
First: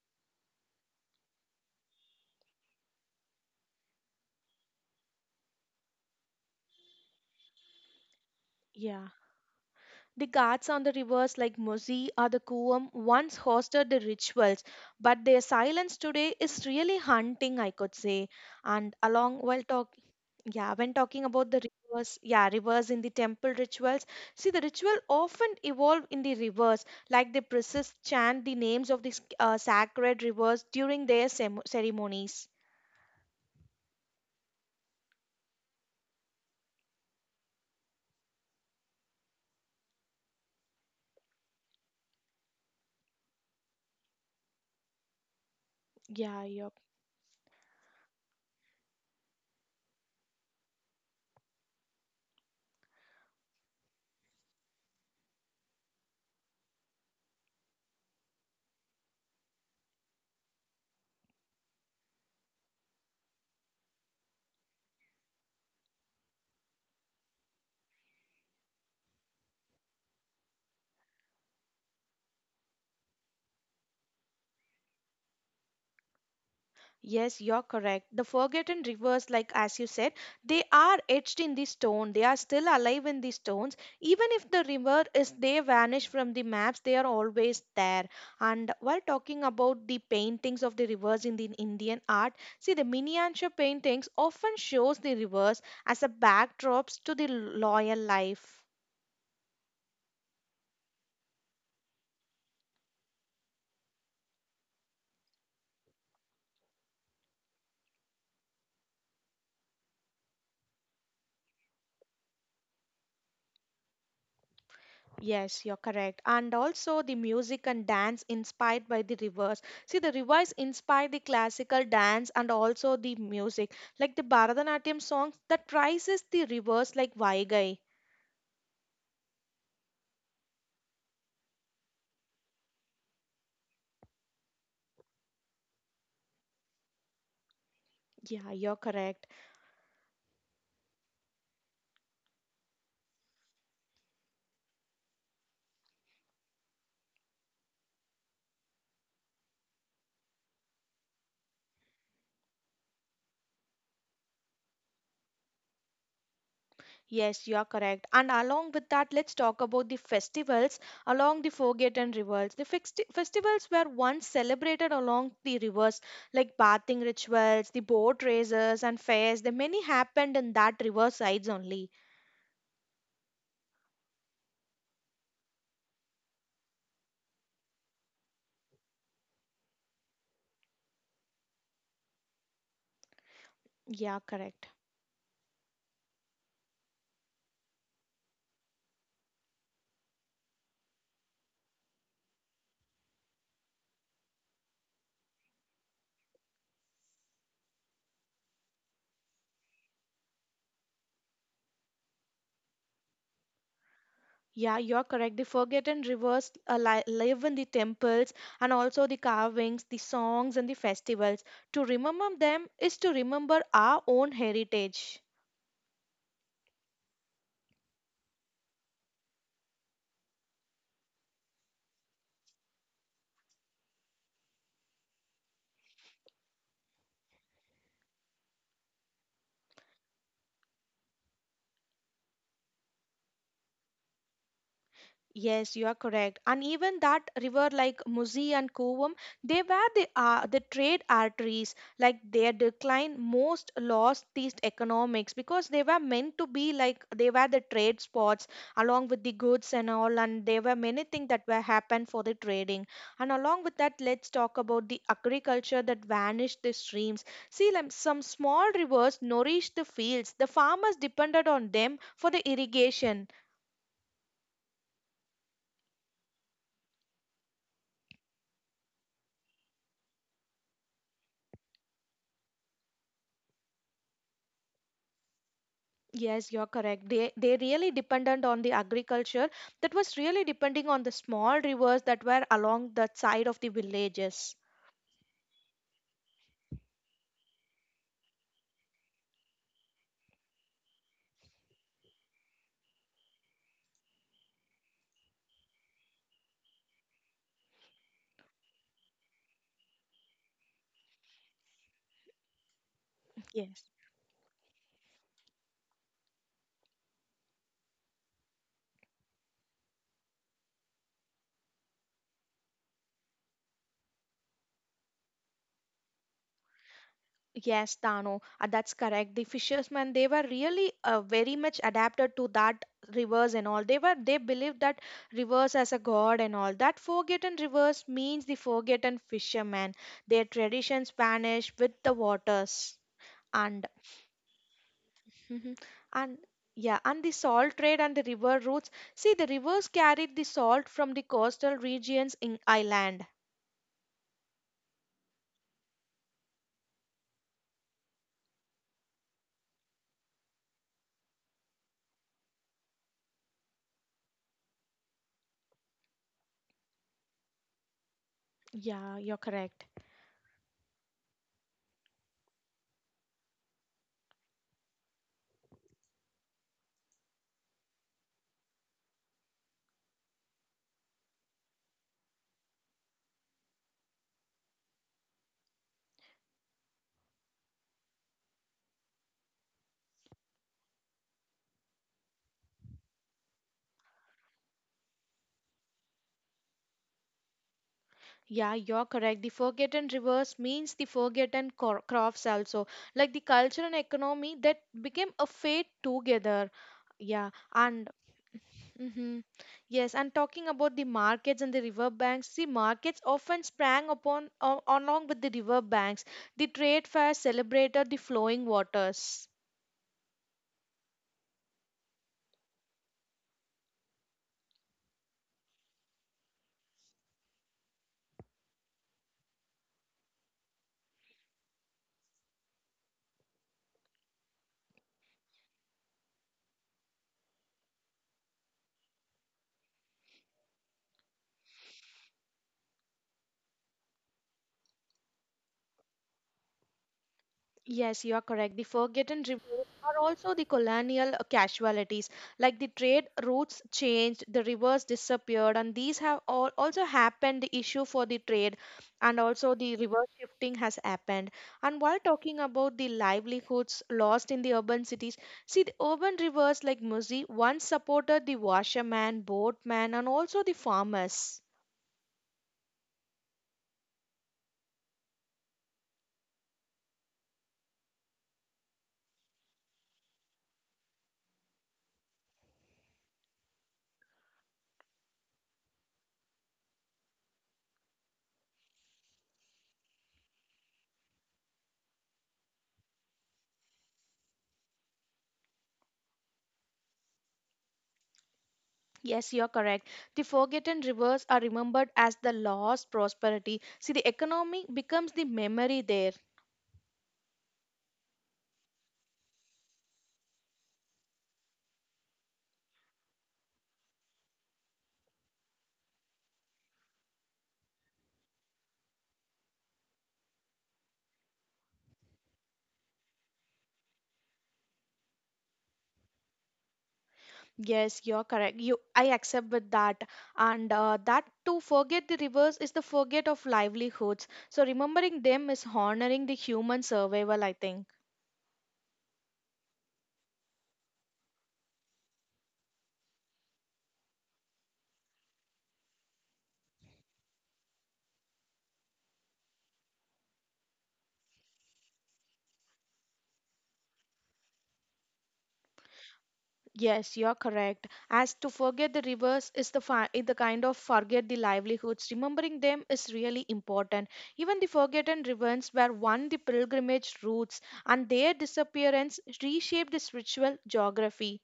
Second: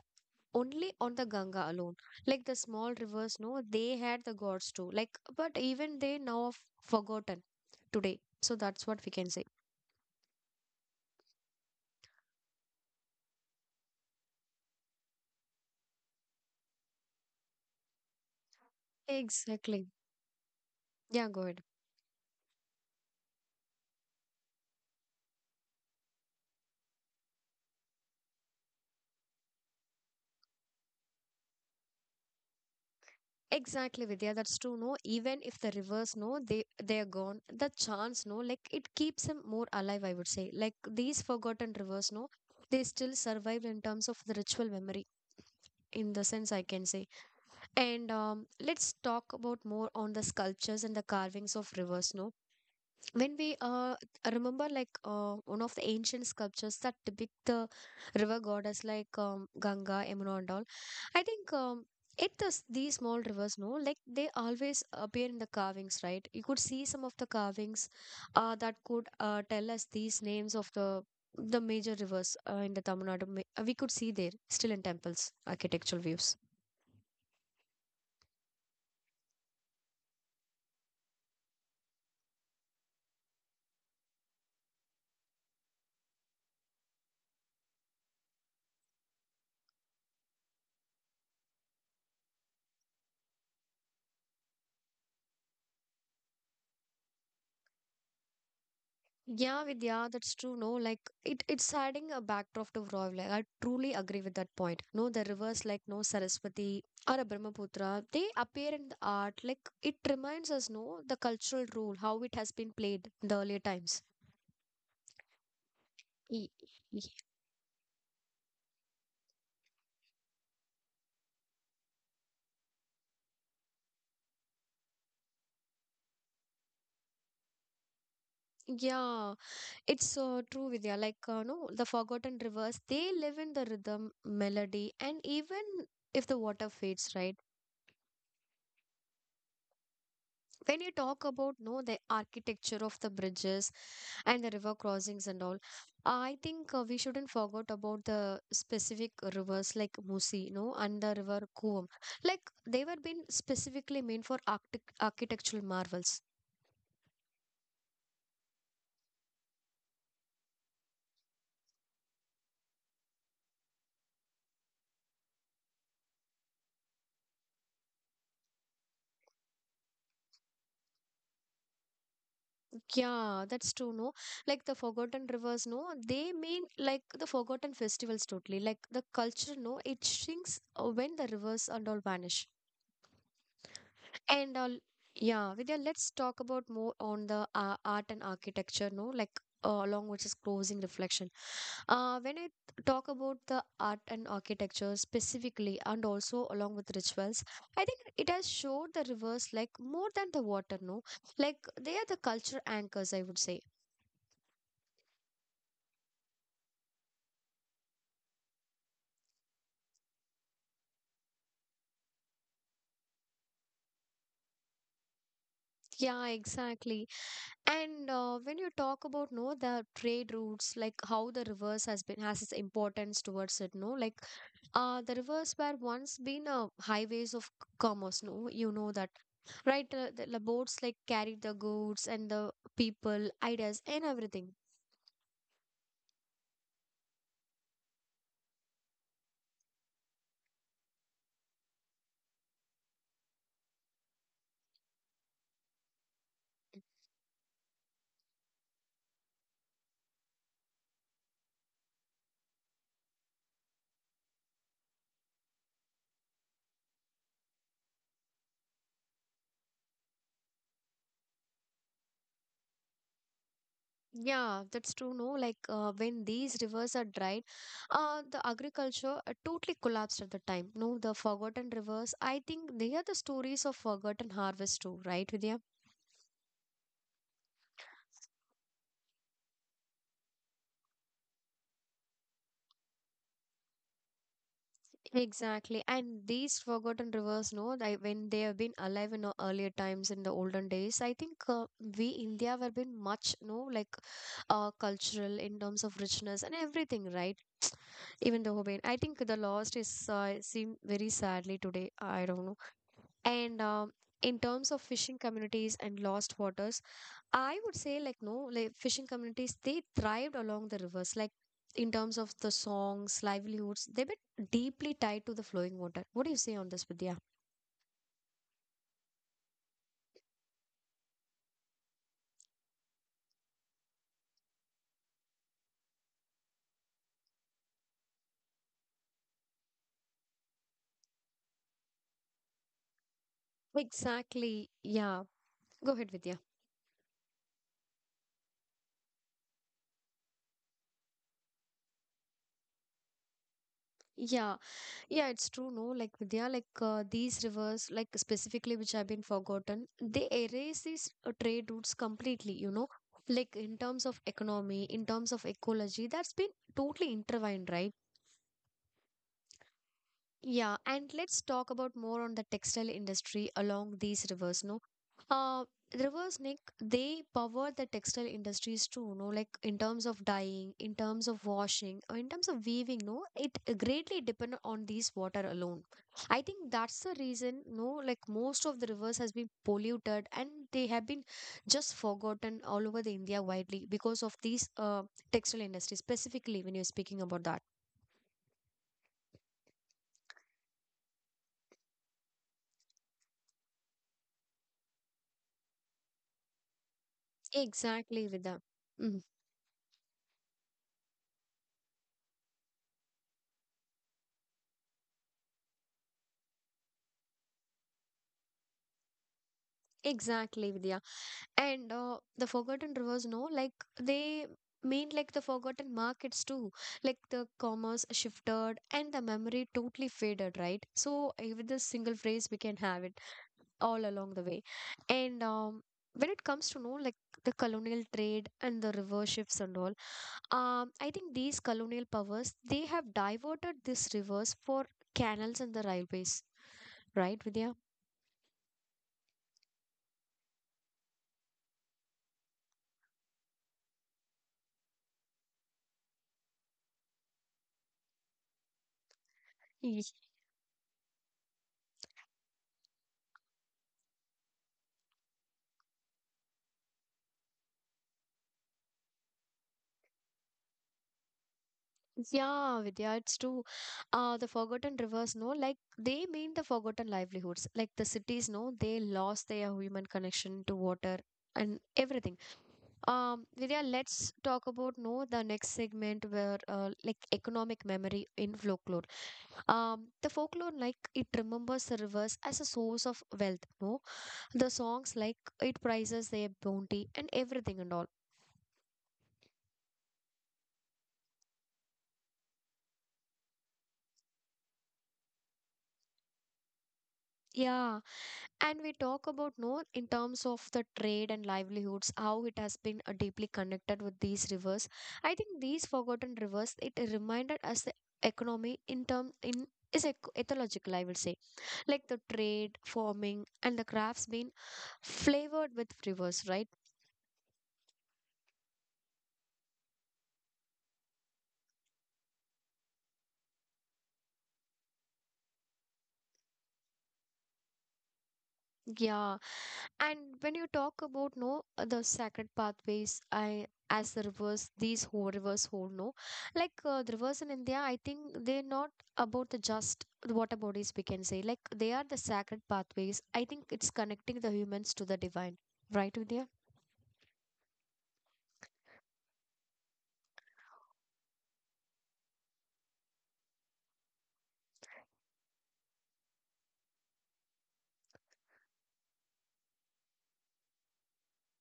A: only on the Ganga alone. Like the small rivers, no, they had the gods too. Like, but even they now have forgotten today. So that's what
B: Yeah.
A: we can say.
B: The gods on the rivers like Mosi or the Kuam once hosted the rituals, but their silence today is really haunting, I could say. And along while
A: Exactly.
B: talking, yeah, when talking
A: Yeah, go
B: about
A: ahead.
B: the rivers, yeah, rivers in the temple rituals, see the ritual often evolve in the rivers, like the priests chant the names of the sacred rivers during their ceremonies.
A: Exactly, Vidya. That's true. No, even if the rivers, no, they are gone. The chance, no, like it keeps them more alive. I would say, like these forgotten rivers, no, they still survive in terms of the ritual memory, in the
B: Yeah,
A: sense, I
B: yeah.
A: can say. And let's talk about more on the sculptures and the carvings of rivers, no, when we I remember like one of the ancient sculptures that depict the river goddess like Ganga, Yamuna and all. I think it does these small rivers, no, like they always appear in the carvings, right? You could see some of the carvings that could tell us these names of the major rivers in the Tamil Nadu we could see there still in temples architectural views.
B: Yes, you're correct. The forgotten rivers, like as you said, they are etched in the stone. They are still alive in the stones. Even if the river is they vanish from the maps, they are always there. And while talking about the paintings of the rivers in the Indian art, see the miniature paintings often shows the rivers as a backdrops to the loyal life.
A: Yeah, Vidya, that's true. No, like it, it's adding a backdrop to Rav. Like I truly agree with that point. No, the rivers like no Saraswati or a Brahmaputra, they appear in the art. Like it reminds us, no, the cultural role, how it has been played in the earlier times.
B: Yes, you're correct.
A: Y-
B: And also the
A: y-
B: music and dance inspired by the rivers. See, the rivers inspire the classical dance and also the music, like the Bharatanatyam songs that praises the rivers like Vaigai.
A: Yeah, it's so true, Vidya. Like no, the forgotten rivers, they live in the rhythm, melody, and even if the water fades, right?
B: Yeah, you're correct.
A: When you talk about no, the architecture of the bridges and the river crossings and all. I think we shouldn't forget about the specific rivers like Musi, no, and the river Kuam. Like they were been specifically meant for arctic architectural marvels.
B: Yes, you're correct. And along with that, let's talk about the festivals along the forgotten rivers. The festivals were once celebrated along the rivers, like bathing rituals, the boat races, and fairs. The many happened in that river sides only.
A: Yeah, that's true, no. Like the forgotten rivers, no, they mean like the forgotten festivals totally. Like the culture, no, it shrinks when the rivers and all vanish.
B: Yeah,
A: And uh,
B: correct.
A: yeah, Vidya, let's talk about more on the art and architecture, no, like along with this closing reflection. When I talk about the art and architecture specifically, and also along with rituals, I think it has showed the rivers like more than the water, no? Like they are the culture anchors, I would say.
B: Yeah, you're correct. The forgotten rivers live in the temples and also the carvings, the songs, and the festivals. To remember them is to remember our own heritage.
A: Yeah, exactly. And when you talk about no the trade routes, like how the rivers has its importance towards it, no? Like the rivers were once been highways of commerce, no? You know that, right? The boats like carried the goods and the people, ideas, and everything.
B: Yes, you are correct. And even that river like Musi and Kovam, they were the trade arteries. Like their decline most lost these economics because they were meant to be like they were the trade spots along with the goods and all, and there were many things that were happened for the trading. And along with that, let's talk about the agriculture that vanished the streams. See, like, some small rivers nourished the fields. The farmers depended on them for the irrigation.
A: Yeah, that's true. No, like when these rivers are dried, the agriculture totally collapsed at the time. No, the forgotten rivers, I think they are the stories of forgotten harvest too, right, Vidya?
B: Yes, you're correct. They really dependent on the agriculture that was really depending on the small rivers that were along the side of the villages.
A: Exactly. And these forgotten rivers, no, they, when they have been alive in the earlier times, in the olden days, I think we India have been much, no, like cultural in terms of richness and everything, right? (tsk) Even the Hobain. I think the lost is seem very sadly today. I don't know. And
B: Yes.
A: In terms of fishing communities and lost waters, I would say like no, like fishing communities they thrived along the rivers. Like in terms of the songs, livelihoods, they've deeply tied to the flowing water. What do you say on this, Vidya?
B: Yes, Dano, that's correct. The fishermen, they were really very much adapted to that rivers and all. They believed that rivers as a god and all. That forgotten rivers means the forgotten fishermen. Their traditions vanish with the waters. And
A: Exactly. Yeah.
B: hmm.
A: Go ahead,
B: And
A: Vidya.
B: yeah, and the salt trade and the river routes. See, the rivers carried the salt from the coastal regions in Ireland.
A: Yeah. Yeah, it's true, no? Like, Vidya, like these rivers, like specifically which have been forgotten, they erase these trade routes completely, you know? Like, in terms of economy, in terms of ecology, that's been totally intertwined, right?
B: Yeah, you're correct.
A: Yeah, and let's talk about more on the textile industry along these rivers, no? Uh, rivers, Nick, they power the textile industries too, no? Like in terms of dyeing, in terms of washing, or in terms of weaving, no? It greatly depend on these water alone. I think that's the reason, no? Like most of the rivers has been polluted and they have been just forgotten all over the India widely because of these textile industry, specifically when you're speaking about that.
B: Yeah, you're correct. The forgotten rivers means the forgotten crops also, like the culture and economy that became a fate together. Yeah, and
A: Exactly, Vida. Mhm.
B: hmm, yes, and talking about the markets and the river banks, see, markets often sprang upon along with the river banks. The trade fairs celebrated the flowing waters.
A: Exactly, Vidya. And the Forgotten Rivers, no, like they mean like the forgotten markets too. Like the commerce shifted and the memory totally faded, right? So eh, with this single phrase, we can have it all along the way. And when it comes to know like the colonial trade and the river shifts and all, I think these colonial powers they have diverted these rivers for canals and the railways, right, Vidya?
B: Yes, you are correct. The forgotten rivers are also the colonial casualties. Like the trade routes changed, the rivers disappeared, and these have all also happened. The issue for the trade and also the river shifting has happened. And while talking about the livelihoods lost in the urban cities, see the urban rivers like Musi once supported the washerman, boatman, and also the farmers.
A: Yeah, Vidya, it's true. The forgotten rivers, no, like they mean the forgotten livelihoods. Like the cities, no, they lost their human connection to water and everything. Vidya, let's talk about no the next segment where like economic memory in folklore. The folklore like it remembers the rivers as a source of wealth. No, the songs like it prizes their bounty and everything and all.
B: Yes, you're correct. The forgotten rivers are remembered as the lost prosperity. See, the economy becomes the memory there.
A: Yeah, and we talk about no in terms of the trade and livelihoods how it has been deeply connected with these rivers. I think these forgotten rivers it reminded us the economy in term in is ethological, I will say, like the trade farming and the crafts being flavored with rivers, right?
B: Yes, you're correct. You, I accept with that, and that to forget the rivers is the forget of livelihoods. So remembering them is honoring the human survival, I think.
A: Yeah. And when you talk about no the sacred pathways, I as the rivers, these whole rivers hold no, like the rivers in India, I think they're not about the just the water bodies we can say, like they are the sacred pathways. I think it's connecting the humans to the divine, right, Vidya?
B: Yes, you're correct. As to forget the rivers is the is the kind of forget the livelihoods. Remembering them is really important. Even the forgotten rivers were one the pilgrimage routes, and their disappearance reshaped the spiritual geography.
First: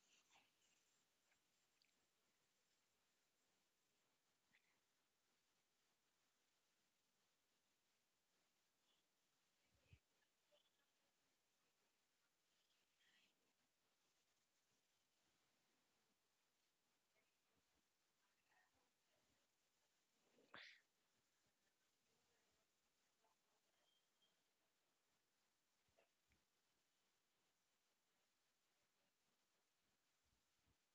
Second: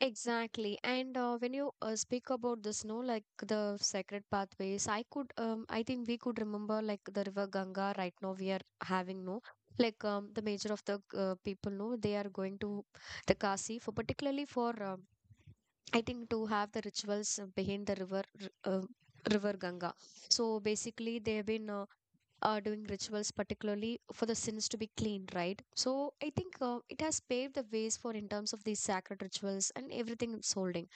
A: Exactly. And when you speak about this, no, like the sacred pathways, I could, I think we could remember like the river Ganga right now we are having, no, like the major of the people, no, they are going to the Kasi for particularly for, um, I think to have the rituals behind the river, river Ganga. So basically they have been doing rituals, particularly for the sins to be cleaned, right? So I think it has paved the ways for in terms of these sacred rituals and everything it's holding.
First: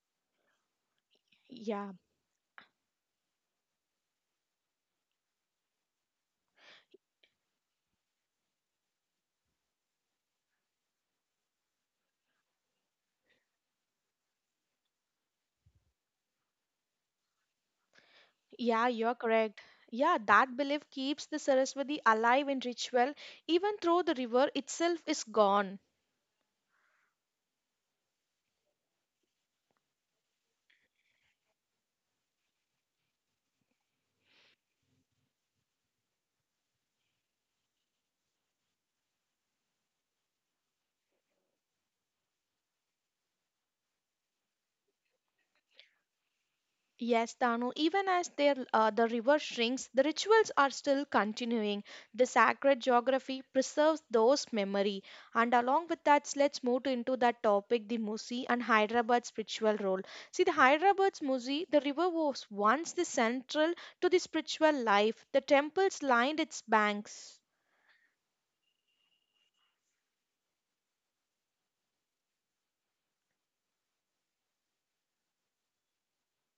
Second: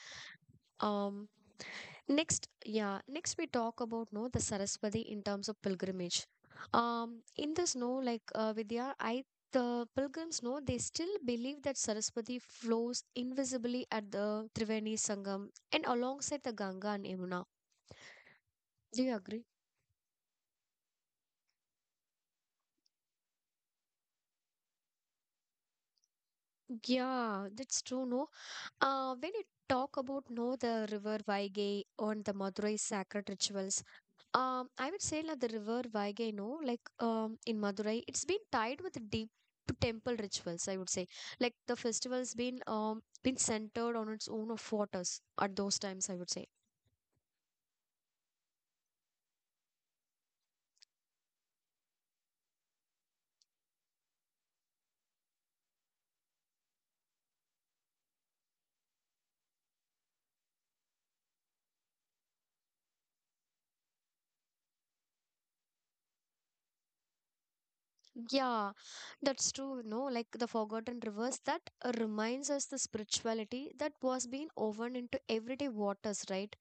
A: Um,
B: Yeah,
A: next we talk about no the Saraswati in terms of pilgrimage. In this, no, like Vidya, I the pilgrims know they still believe that Saraswati flows invisibly at the Triveni Sangam and alongside the Ganga and Yamuna.
B: yeah,
A: Do you
B: you're
A: agree?
B: correct. Yeah, that belief keeps the Saraswati alive in ritual, even though the river itself is gone.
A: Yeah, that's true. No, when you talk about know the river Vaigai on the Madurai sacred rituals, I would say like the river Vaigai, no, like in Madurai, it's been tied with deep to temple rituals. I would say like the festival's been centered on its own of waters at those times. I would say.
B: Yes, Danu, even as their, the river shrinks, the rituals are still continuing. The sacred geography preserves those memory. And along with that, let's into that topic, the Musi and Hyderabad's spiritual role. See, the Hyderabad's Musi, the river was once the central to the spiritual life. The temples lined its banks.
A: Yeah, that's true. No, like the forgotten rivers that reminds us the spirituality that was being woven into everyday waters, right?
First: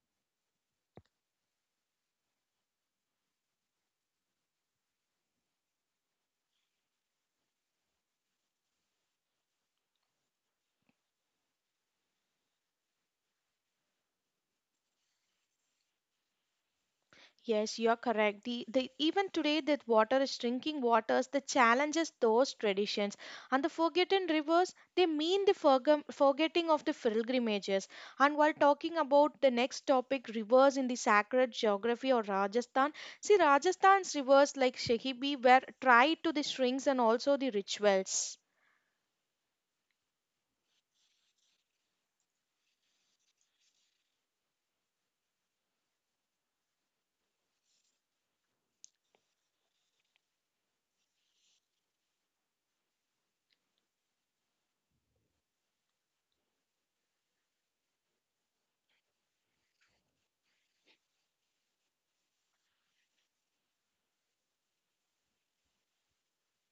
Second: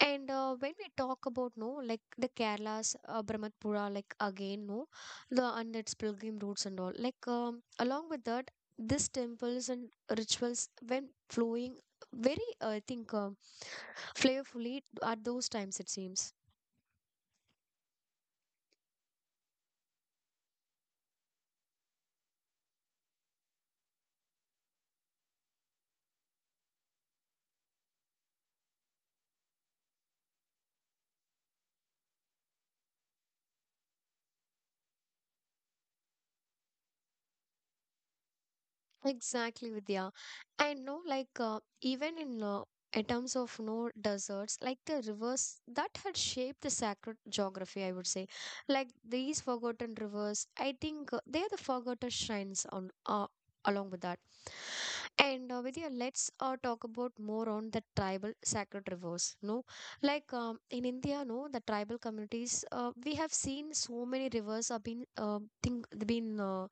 A: And when we talk about no, like the Kerala's Brahmaputra, like again no, the and its pilgrim routes and all. Like along with that, these temples and rituals when flowing very, flavorfully at those times it seems.
B: Yes, you're correct. The even today that water is drinking waters, the challenges those traditions. And the forgotten rivers, they mean the forgum forgetting of the pilgrimages. And while talking about the next topic, rivers in the sacred geography of Rajasthan, see Rajasthan's rivers like Shahibi were tied to the strings and also the rituals.
A: Exactly, Vidya. I know, like, even in terms of no deserts, like the rivers that had shaped the sacred geography, I would say, like these forgotten rivers, I think they are the forgotten shrines on along with that. And Vidya, let's talk about more on the tribal sacred rivers. No, like in India, no, the tribal communities, we have seen so many rivers have been think been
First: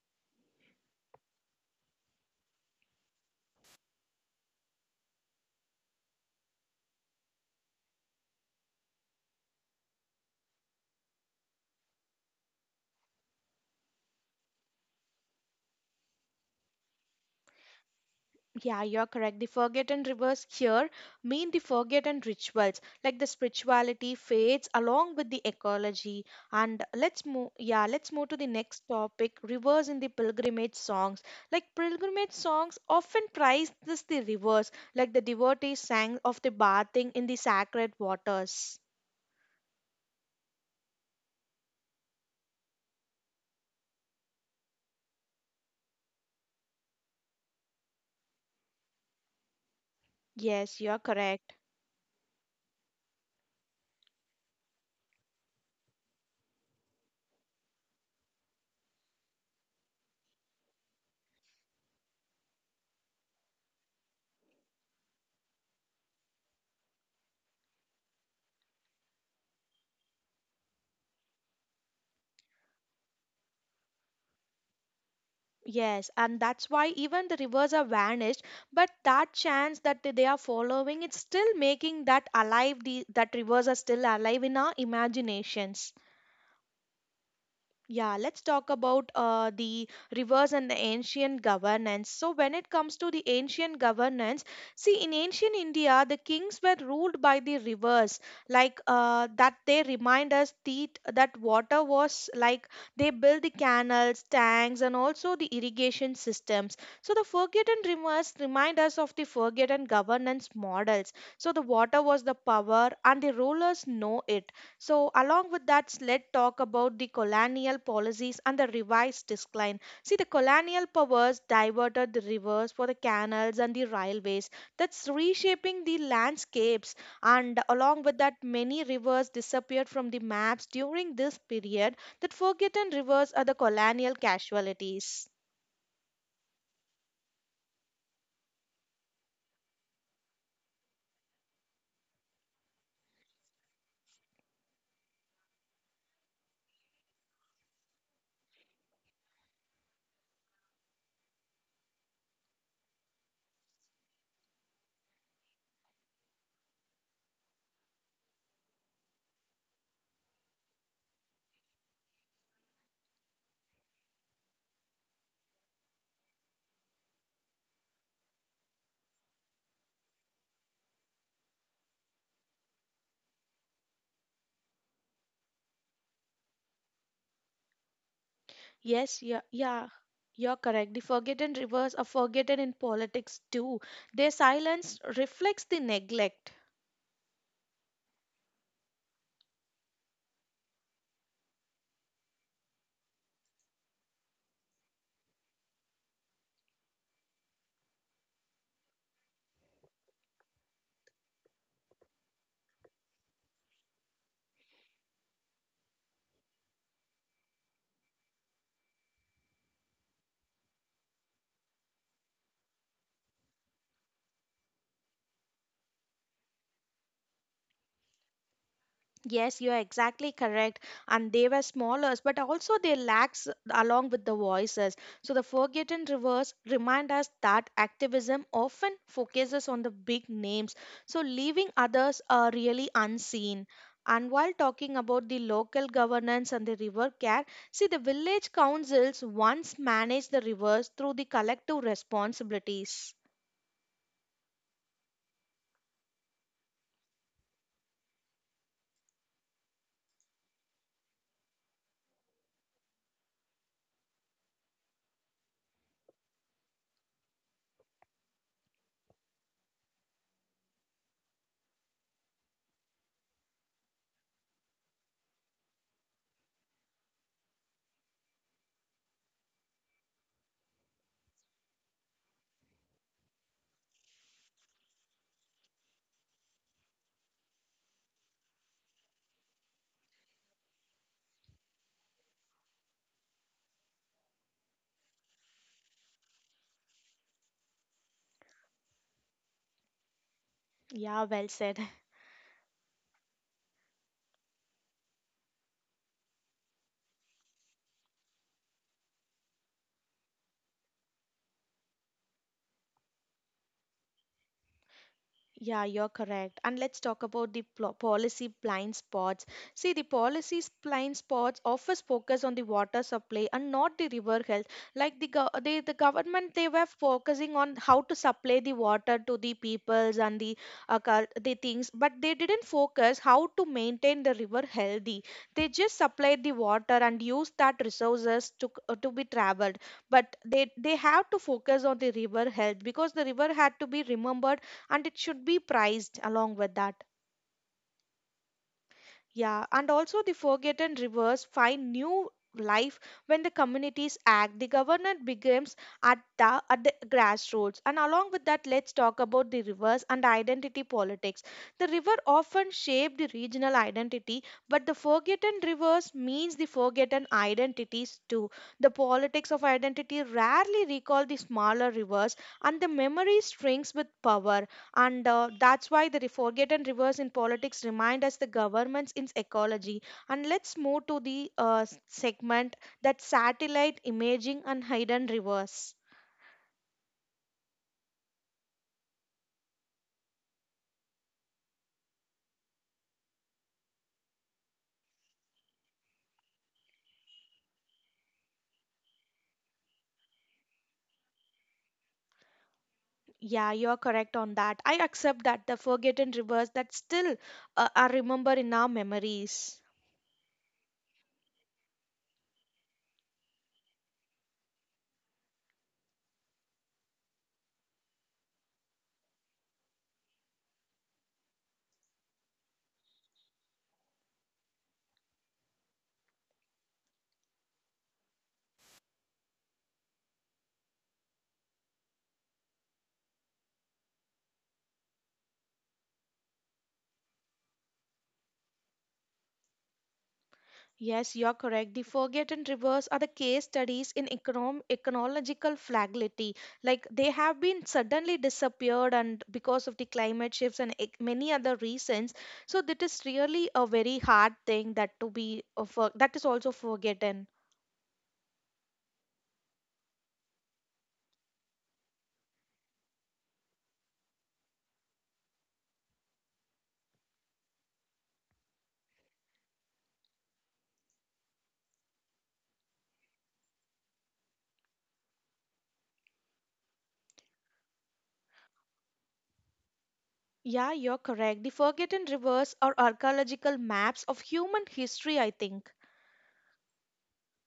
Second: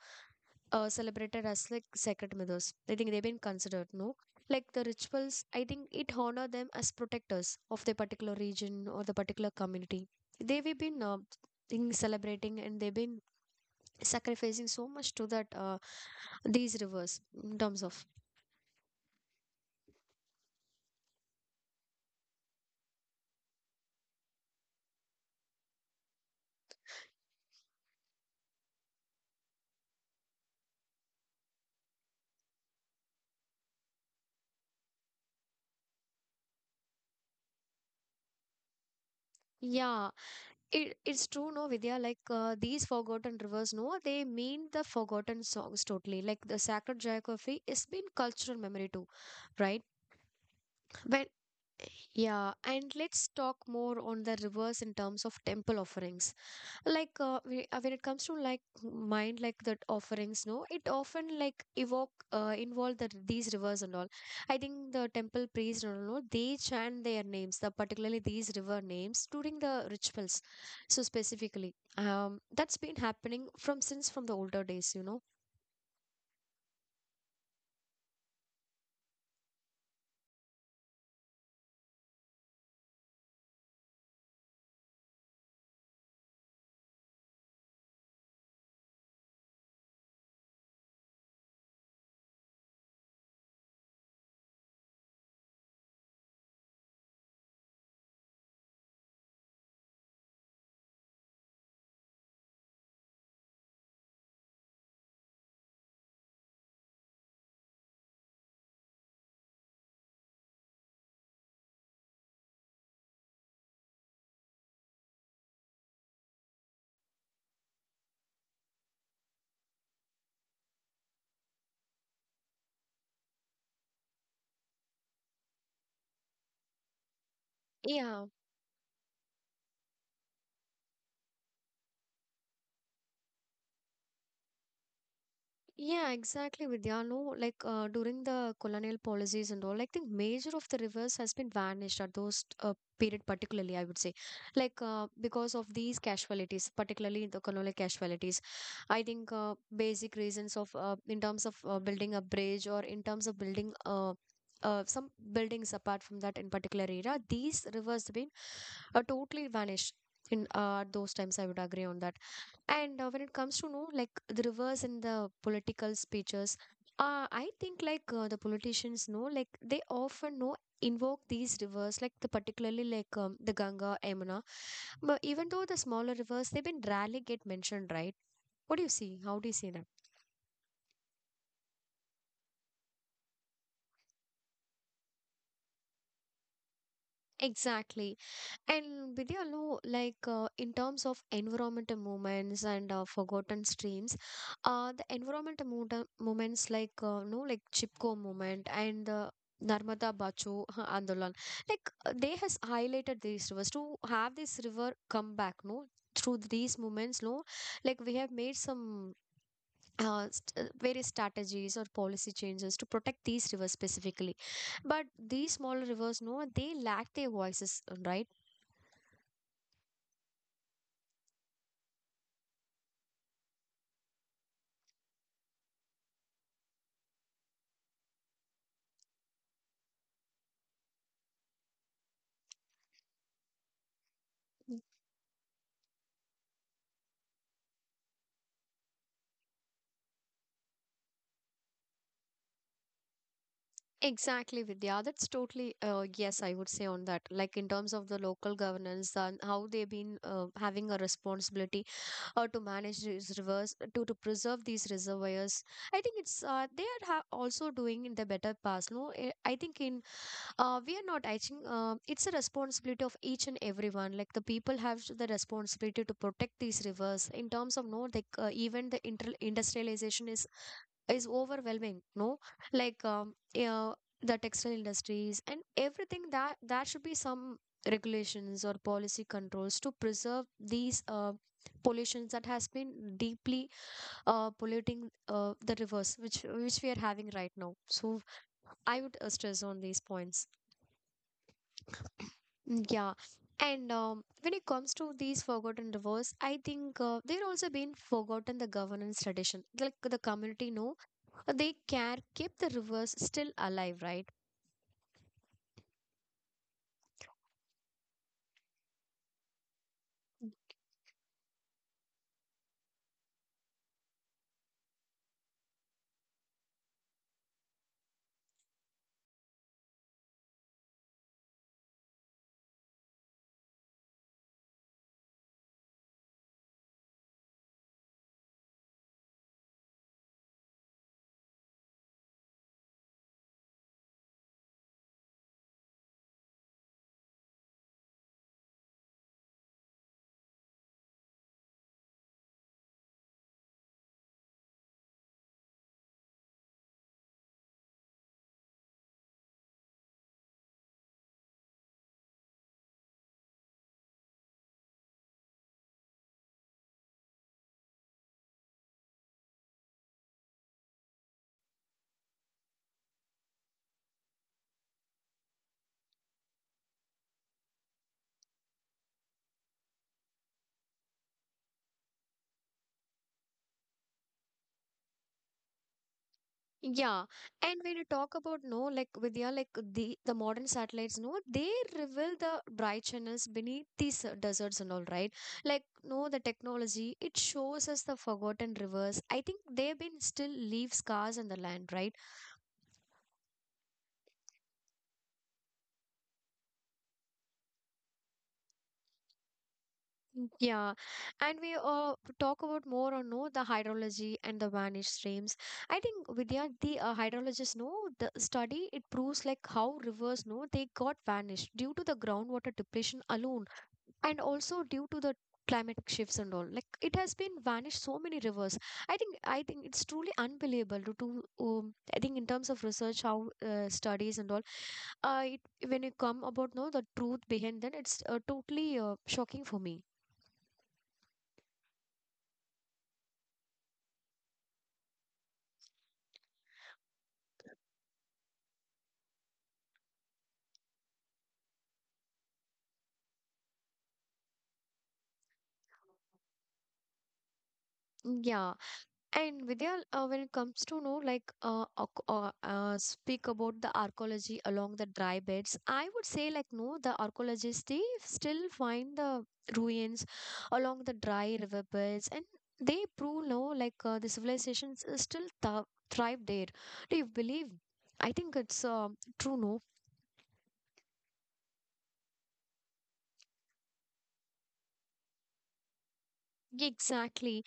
A: celebrated as like sacred mothers. I think they've been considered, no? Like the rituals, I think it honor them as protectors of the particular region or the particular community. They've been in celebrating and they've been sacrificing so much to that these rivers in terms of
B: Yeah, you're correct. The forgotten rivers here mean the forgotten rituals, like the spirituality fades along with the ecology. And let's move, yeah, let's move to the next topic rivers in the pilgrimage songs. Like pilgrimage songs often praise this the rivers, like the devotees sang of the bathing in the sacred waters.
A: yeah. It, it's true no Vidya, like these forgotten rivers no they mean the forgotten songs totally, like the sacred geography is been cultural memory too, right?
B: Yes, you're
A: When,
B: correct.
A: yeah, and let's talk more on the reverse in terms of temple offerings. Like when it comes to like mind, like that offerings, no, it often like evoke involve the these rivers and all. I think the temple priest and all, they chant their names, the particularly these river names during the rituals. So specifically, that's been happening from since from the older days, you know.
B: Yes, and that's why even the rivers are vanished. But that chance that they are following, it's still making that alive. That rivers are still alive in our imaginations. Yeah, let's talk about the rivers and the ancient governance. So, when it comes to the ancient governance, see, in ancient India, the kings were ruled by the rivers, like that they remind us the, that water was like they built the canals, tanks, and also the irrigation systems. So, the forgotten rivers remind us of the forgotten governance models. So, the water was the power, and the rulers know it. So, along with that, let's talk about the colonial policies and the revised decline. See, the colonial powers diverted the rivers for the canals and the railways. That's reshaping the landscapes. And along with
A: Yeah.
B: that, many rivers disappeared from the maps during this period. That forgotten rivers are the colonial casualties.
A: Yeah, exactly, Vidya. No, like during the colonial policies and all, like the major of the rivers has been vanished at those period, particularly, I would say, like because of these casualties, particularly the colonial casualties. I think Basic reasons of in terms of building a bridge or in terms of building some buildings apart from that in particular area, these rivers have been totally vanished in those times. I would agree on that. And when it comes to know like the reverse in the political speeches, I think like the politicians know like they often know invoke these rivers like the particularly like the Ganga, Yamuna. But even though the smaller rivers, they've been rarely get mentioned, right? What do you see?
B: Yes,
A: How
B: yeah,
A: do you see that?
B: yeah. You're correct. The forgotten rivers are forgotten in politics too. Their silence reflects the neglect.
A: Exactly. And Vidya, no, like in terms of environmental movements and forgotten streams, the environmental movements like no, like Chipko movement and the Narmada Bacho (laughs) Andolan, like they has highlighted these rivers to have this river come back, no, through these movements, no, like we have made some. Various strategies or policy changes to protect these rivers specifically, but these smaller rivers no they lack their voices, right?
B: Yes, you are exactly correct. And they were smaller, but also they lacks along with the voices. So the Forgotten Rivers remind us that activism often focuses on the big names, so leaving others are really unseen. And while talking about the local governance and the river care, see the village councils once managed the rivers through the collective responsibilities.
A: Exactly, Vidya. That's totally yes, I would say on that. Like in terms of the local governance and how they've been having a responsibility to manage these rivers, to preserve these reservoirs. I think it's they are ha- also doing in the better past. No. I think in we are not, I think it's a responsibility of each and everyone. Like the people have the responsibility to protect these rivers in terms of no, like even the industrialization is overwhelming, no, like yeah, the textile industries and everything, that should be some regulations or policy controls to preserve these pollutions that has been deeply polluting the rivers which we are having right now. So I would stress on these points.
B: Yeah, well said. (laughs)
A: Mm. Yeah, and when it comes to these forgotten rivers, I think they're also being forgotten, the governance tradition. Like the community know, they care, keep the rivers still alive, right?
B: Yeah, you're correct. And let's talk about the policy blind spots. See, the policy blind spots often focus on the water supply and not the river health. Like the the government, they were focusing on how to supply the water to the peoples and the the things, but they didn't focus how to maintain the river healthy. They just supplied the water and used that resources to to be traveled. But they have to focus on the river health because the river had to be remembered and it should be priced along with that. Yeah, and also the forgotten rivers find new life when the communities act. The governance begins at the grassroots, and along with that, let's talk about the rivers and identity politics. The river often shape the regional identity, but the forgotten rivers means the forgotten identities too. The politics of identity rarely recall the smaller rivers, and the memory strings with power. And that's why the forgotten rivers in politics remind us the governments in ecology. And let's move to the segment that satellite imaging and hidden rivers.
A: Yeah, and when you talk about, no, like Vidya, like the modern satellites, no, they reveal the bright channels beneath these deserts and all, right? Like no, the technology it shows us the forgotten rivers. I think they've been still leave scars on the land, right?
B: Yeah, you're correct on that. I accept that the forgotten rivers that still are remembered in our memories.
A: Yeah, and we talk about more on no, the hydrology and the vanished streams. I think Vidya, the hydrologists know, the study it proves like how rivers, no, they got vanished due to the groundwater depletion alone, and also due to the climatic shifts and all. Like it has been vanished so many rivers. I think it's truly unbelievable to I think in terms of research, how studies and all. Uh, it, when you come about no the truth behind that, it's totally shocking for me.
B: Yes, you're correct. The forgotten rivers are the case studies in ecological fragility. Like they have been suddenly disappeared, and because of the climate shifts and many other reasons. So that is really a very hard thing that to be that is also forgotten.
A: Yeah. And Vidya, when it comes to know, like speak about the archaeology along the dry beds, I would say like no, the archaeologists they still find the ruins along the dry river beds, and they prove no, like the civilizations is still thrive there. Do you believe? I think it's true. No,
B: Yeah, you're correct. The forgotten rivers are archaeological maps of human history, I think.
A: exactly.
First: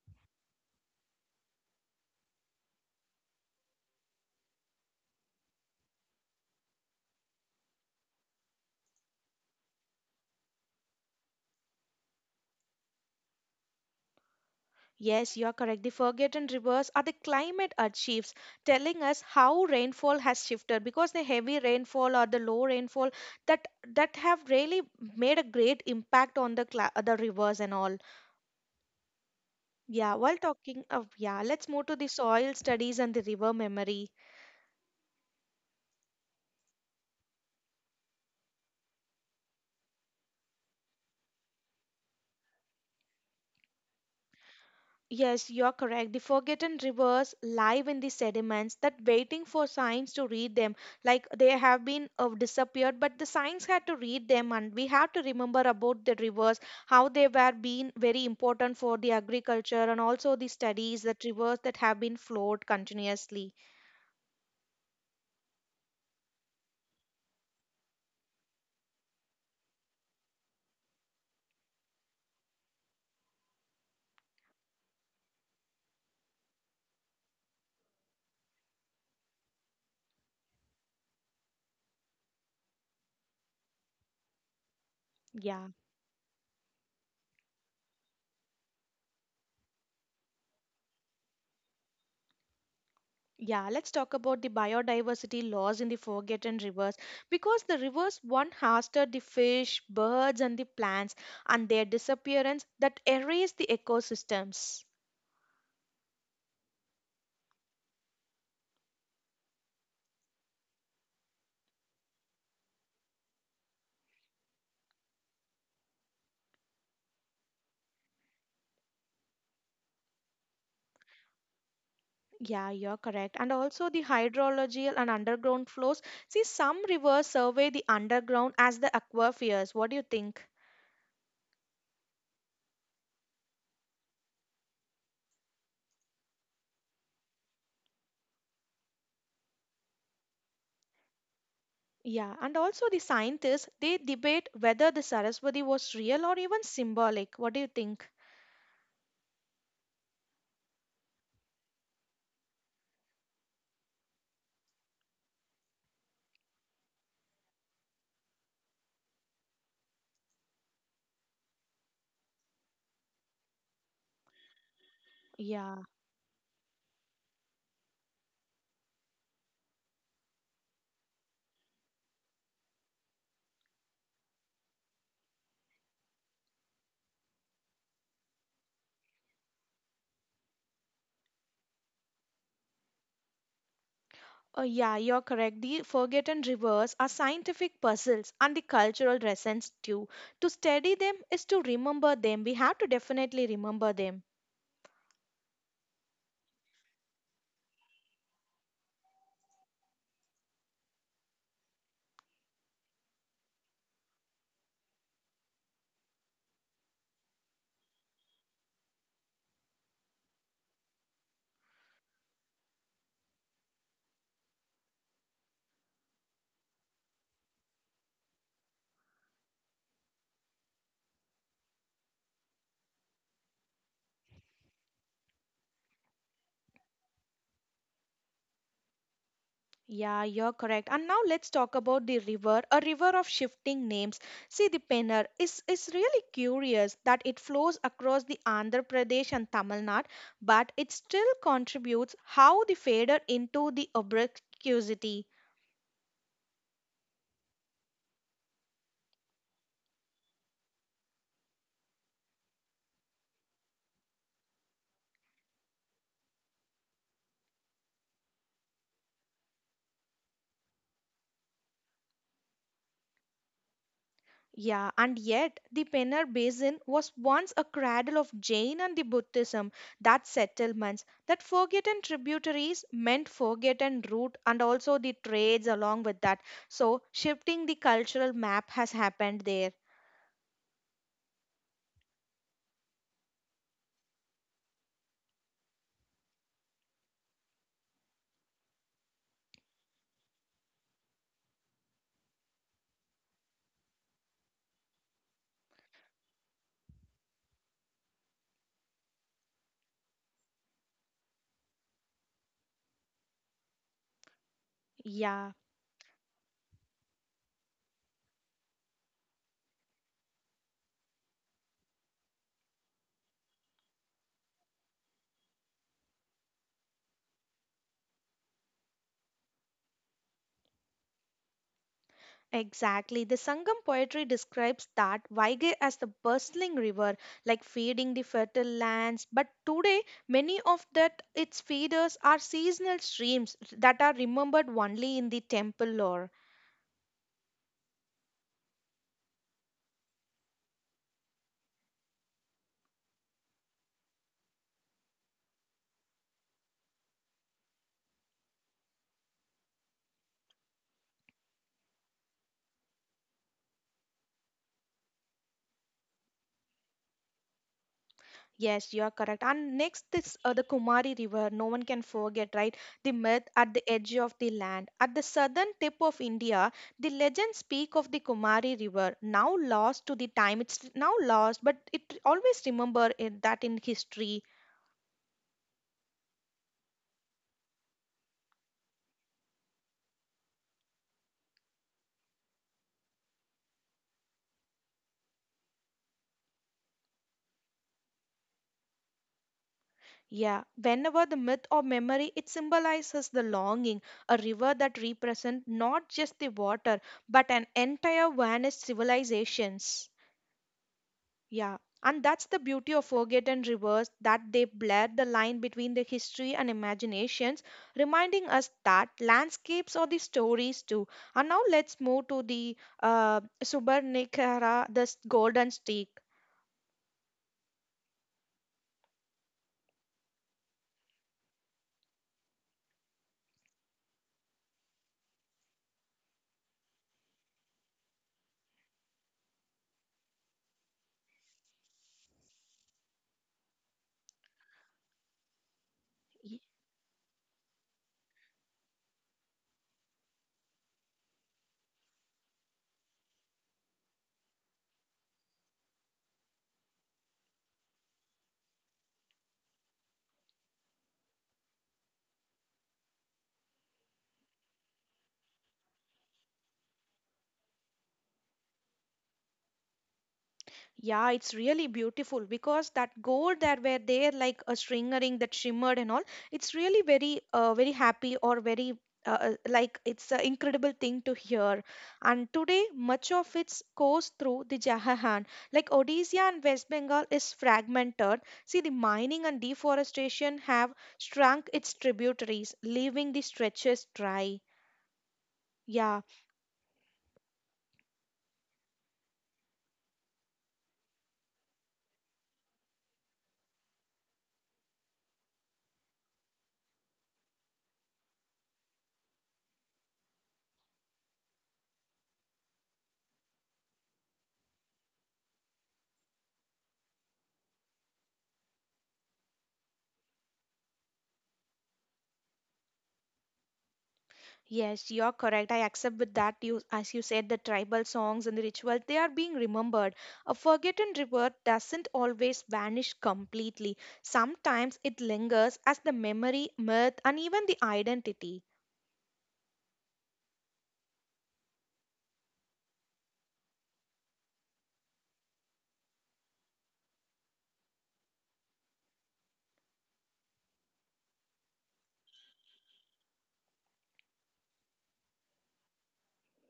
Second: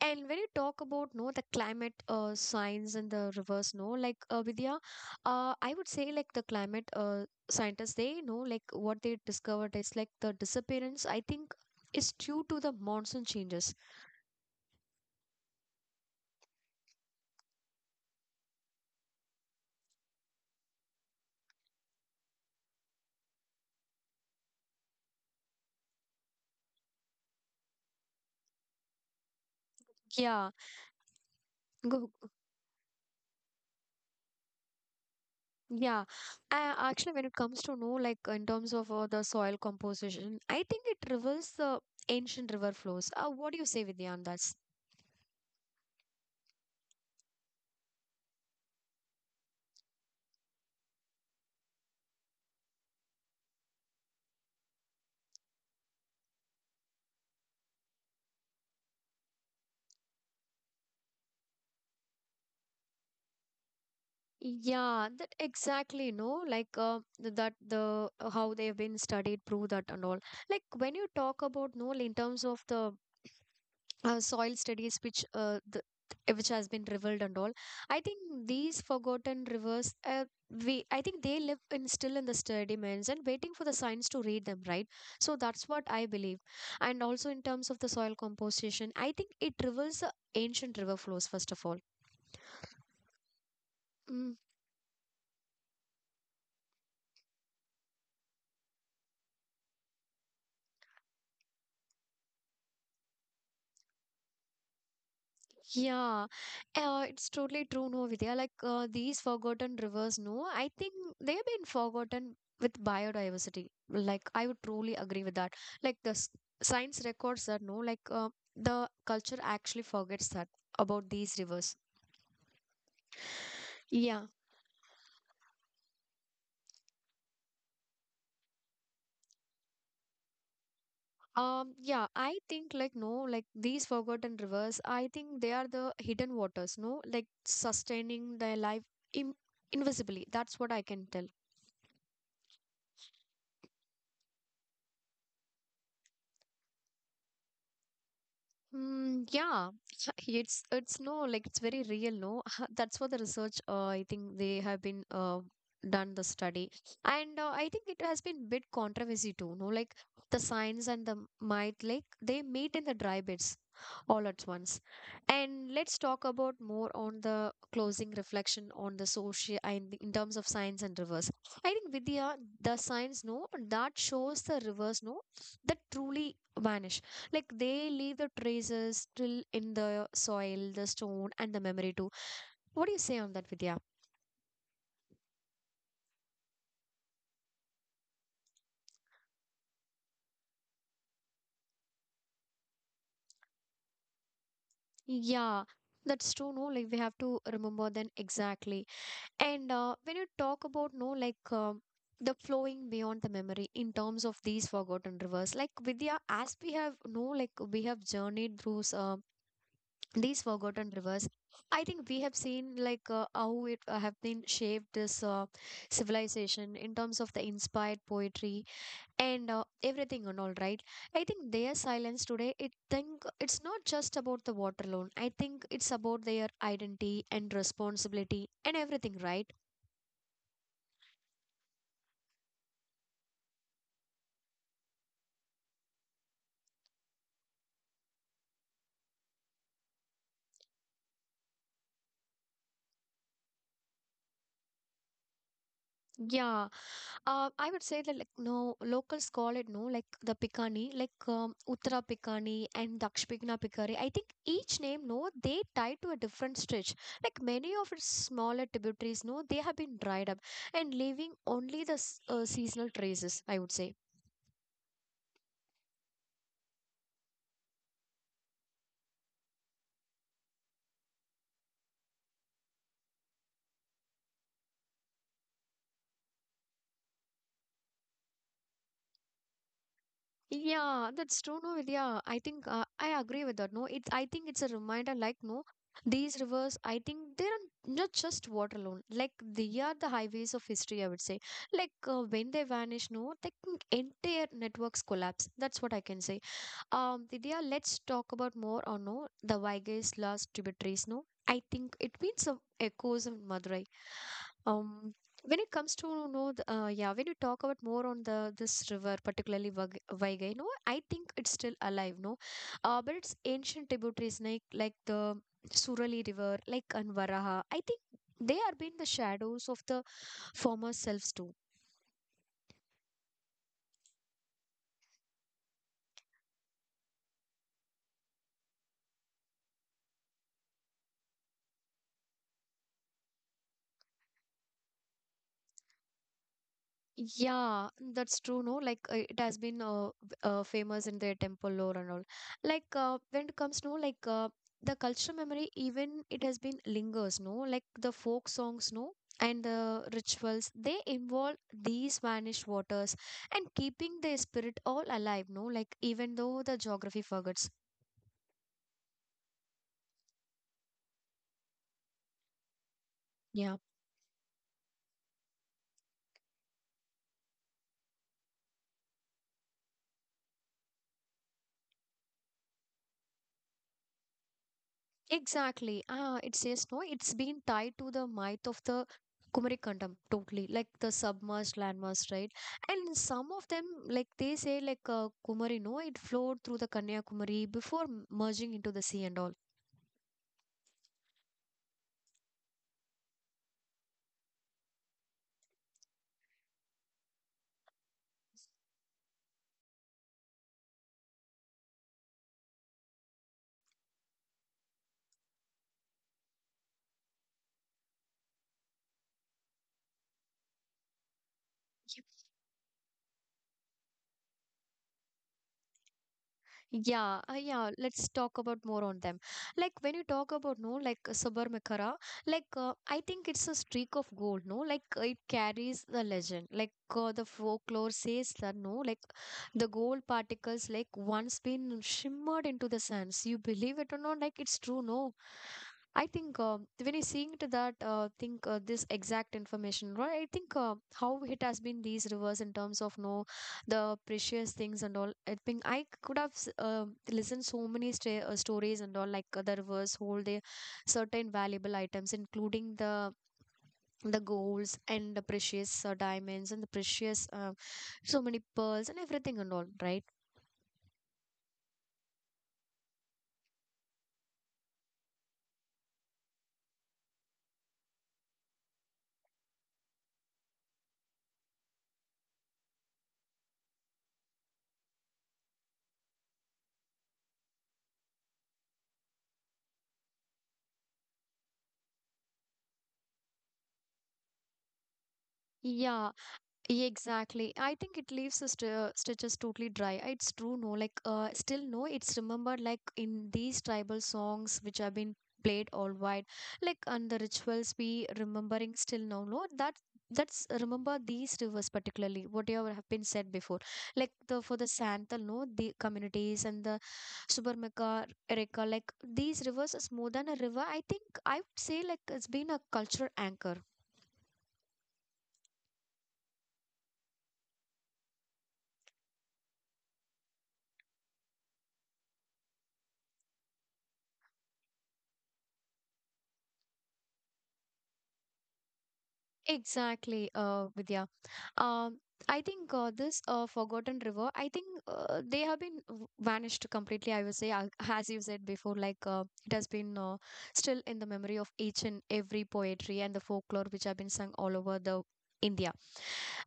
A: And when you talk about no, the climate science and the reverse, no, like Vidya, I would say like the climate scientists they know, like what they discovered is like the disappearance. I think is due to the monsoon changes.
B: Yes, you are correct. The forgotten rivers are the climate earth shifts, telling us how rainfall has shifted because the heavy rainfall or the low rainfall that have really made a great impact on the cla the rivers and all. Yeah, while
A: Yeah,
B: talking of, yeah, let's move to the
A: go,
B: soil studies and the river memory.
A: yeah. Actually, when it comes to no, like in terms of the soil composition, I think it reveals the ancient river flows. What do you say, Vidya, on that?
B: Yes, you're correct. The forgotten rivers live in the sediments that waiting for signs to read them. Like they have been disappeared, but the signs had to read them, and we have to remember about the rivers, how they were being very important for the agriculture and also the studies, that rivers that have been flowed continuously.
A: Yeah, that exactly, no, like that the how they have been studied prove that and all. Like when you talk about no, in terms of the soil studies, which which has been revealed and all, I think these forgotten rivers, we I think they live in still in the sediments and waiting for the science to read them, right? So
B: Yeah.
A: that's what I believe. And also in terms of the soil composition, I think it reveals the ancient river flows first of all.
B: Yeah, let's talk
A: Mm.
B: about the biodiversity loss in the forgotten rivers because the rivers once hosted the fish, birds, and the plants, and their disappearance that erased the ecosystems.
A: Yeah, it's totally true, no, Vidya. Like these forgotten rivers, no, I think they've been forgotten with biodiversity. Like I would truly agree with that. Like the science records that, no, like the culture actually forgets that about these rivers.
B: Yeah, you're correct. And also the
A: Yeah.
B: hydrological and underground flows. See, some rivers survey the underground as the aquifers. What do you think?
A: Yeah, I think like no, like these forgotten rivers, I think they are the hidden waters, no, like sustaining their life in invisibly. That's what I can tell.
B: Yeah, and also the scientists they debate whether the Saraswati was real or even symbolic. What do you think?
A: Mm, yeah, (laughs) it's no like it's very real. No, (laughs) that's what the research. I think they have been done the study, and I think it has been bit controversy too. No, like the science and the might like they meet in the dry beds all at once. And
B: Yeah.
A: let's talk about more on the closing reflection on the social and in terms of science and rivers. I think Vidya, the science no that shows the rivers no that truly vanishes, like they leave the traces still in the soil, the stone and the memory too. What do you say on that, Vidya?
B: Oh, yeah, you're correct. The forgotten rivers are scientific puzzles and the cultural lessons too. To study them is to remember them. We have to definitely remember them.
A: Yeah, that's true. No, like we have to remember then. Exactly. And when you talk about no, like the flowing beyond the memory in terms of these forgotten rivers, like Vidya, as we have no, like we have journeyed through these forgotten rivers, I think we have seen like how it have been shaped this civilization in terms of the inspired poetry and everything and all, right? I think their silence today it think it's not just about the water loan, I think it's about their identity and responsibility and everything, right?
B: Yeah, you're correct. And now let's talk about the river, a river of shifting names. See, the Pennar is really curious that it flows across the Andhra Pradesh and Tamil Nadu, but it still contributes how they faded into the obscurity.
A: Yeah, I would say that like no, locals call it no, like the Pikani, like Uttara Pikani and Dakshpikna Pikari. I think each name no, they tie to a different stretch. Like many of its smaller tributaries no, they have been dried up and leaving only the seasonal traces, I would say.
B: Yeah, and yet the Pennar Basin was once a cradle of Jain and the Buddhism. That settlements, that forgotten tributaries meant forgotten route and also the trades along with that. So shifting the cultural map has happened there.
A: Yeah, that's true. No, yeah, I think I agree with that. No, it's, I think it's a reminder. Like, no, these rivers, I think they're not just water alone. Like, they are the highways of history, I would say, like, when they vanish, no, like mm, entire networks collapse. That's what I can say. Vidya, let's talk about more or no the Vaiga's last tributaries. No, I think it means some echoes of Madurai. Um,
B: Yeah.
A: when it comes to you know, yeah, when you talk about more on the this river, particularly Vaigai, no, I think it's still alive. No, but it's ancient tributaries like the Surali River, like Anvaraha. I think they are being the shadows of the former selves too.
B: Exactly. The Sangam poetry describes that Vaige as the bustling river, like feeding the fertile lands. But today, many of that its feeders are seasonal streams that are remembered only in the temple lore.
A: Yeah, that's true. No, like it has been famous in their temple lore and all. Like when it comes, no, like the cultural memory, even it has been lingers. No, like the folk songs, no, and the rituals, they involve these vanished waters and keeping the spirit all alive. No, like even though the geography forgets.
B: Yes, you are correct. And next is the Kumari River. No one can forget, right? The myth at
A: Yeah.
B: the edge of the land. At the southern tip of India, the legends speak of the Kumari River, now lost to the time. It's now lost, but it always remember it, that in history.
A: Exactly. Ah, it says no, it's been tied to the myth of the Kumarikandam totally, like the submerged landmass, right? And some of them, like they say, like Kumari, no, it flowed through the Kanyakumari before merging into the sea and all.
B: Yeah, whenever the myth or memory, it symbolizes the longing, a river that represents not just the water, but an entire vanished civilizations. Yeah, and that's the beauty of forgotten rivers that they blur the line between the history and imaginations, reminding us that landscapes are the stories too. And now let's move to the Subarnikara, the golden stick.
A: Yeah, yeah. Let's talk about more on them. Like when you talk about no, like Sabarmakara, like I think it's a streak of gold. No, like it carries the legend. Like the folklore says that no, like the gold particles, like once been shimmered into the sands. You believe it or not? Like it's true. No, I think when you seeing to that, think this exact information, right? I think how it has been these rivers in terms of no, the precious things and all. I think I could have listened so many sta stories and all. Like there was whole the certain valuable items, including the golds and the precious diamonds and the precious so many pearls and everything and all, right?
B: Yeah, it's really beautiful because that gold that were there, like a string ring that shimmered and all, it's really very, very happy or very like it's an incredible thing to hear. And today, much of it goes through the Jahan. Like Odisha and West Bengal is fragmented. See, the mining and deforestation have shrunk its tributaries, leaving the stretches dry. Yeah.
A: Yeah, Yeah, exactly. I think it leaves the stitches totally dry. It's true, no. Like, still, no, it's remembered like in these tribal songs which have been played all wide, like and the rituals we remembering still now. No, that that's remember these rivers particularly. Whatever have been said before, like the for the Santal, no, the communities and the Subarmaka, Erika, like these rivers is more than a river. I think I would say like it's been a cultural anchor.
B: Yes, you're correct. I accept with that you as you said the tribal songs and the ritual they are being remembered. A forgotten river doesn't always vanish completely. Sometimes it lingers as the memory, myth and even the identity.
A: Exactly, Vidya. Um, I think this Forgotten River, I think they have been vanished completely, I would say, as you said before, like it has been still in the memory of each and every poetry and the folklore which have been sung all over the India.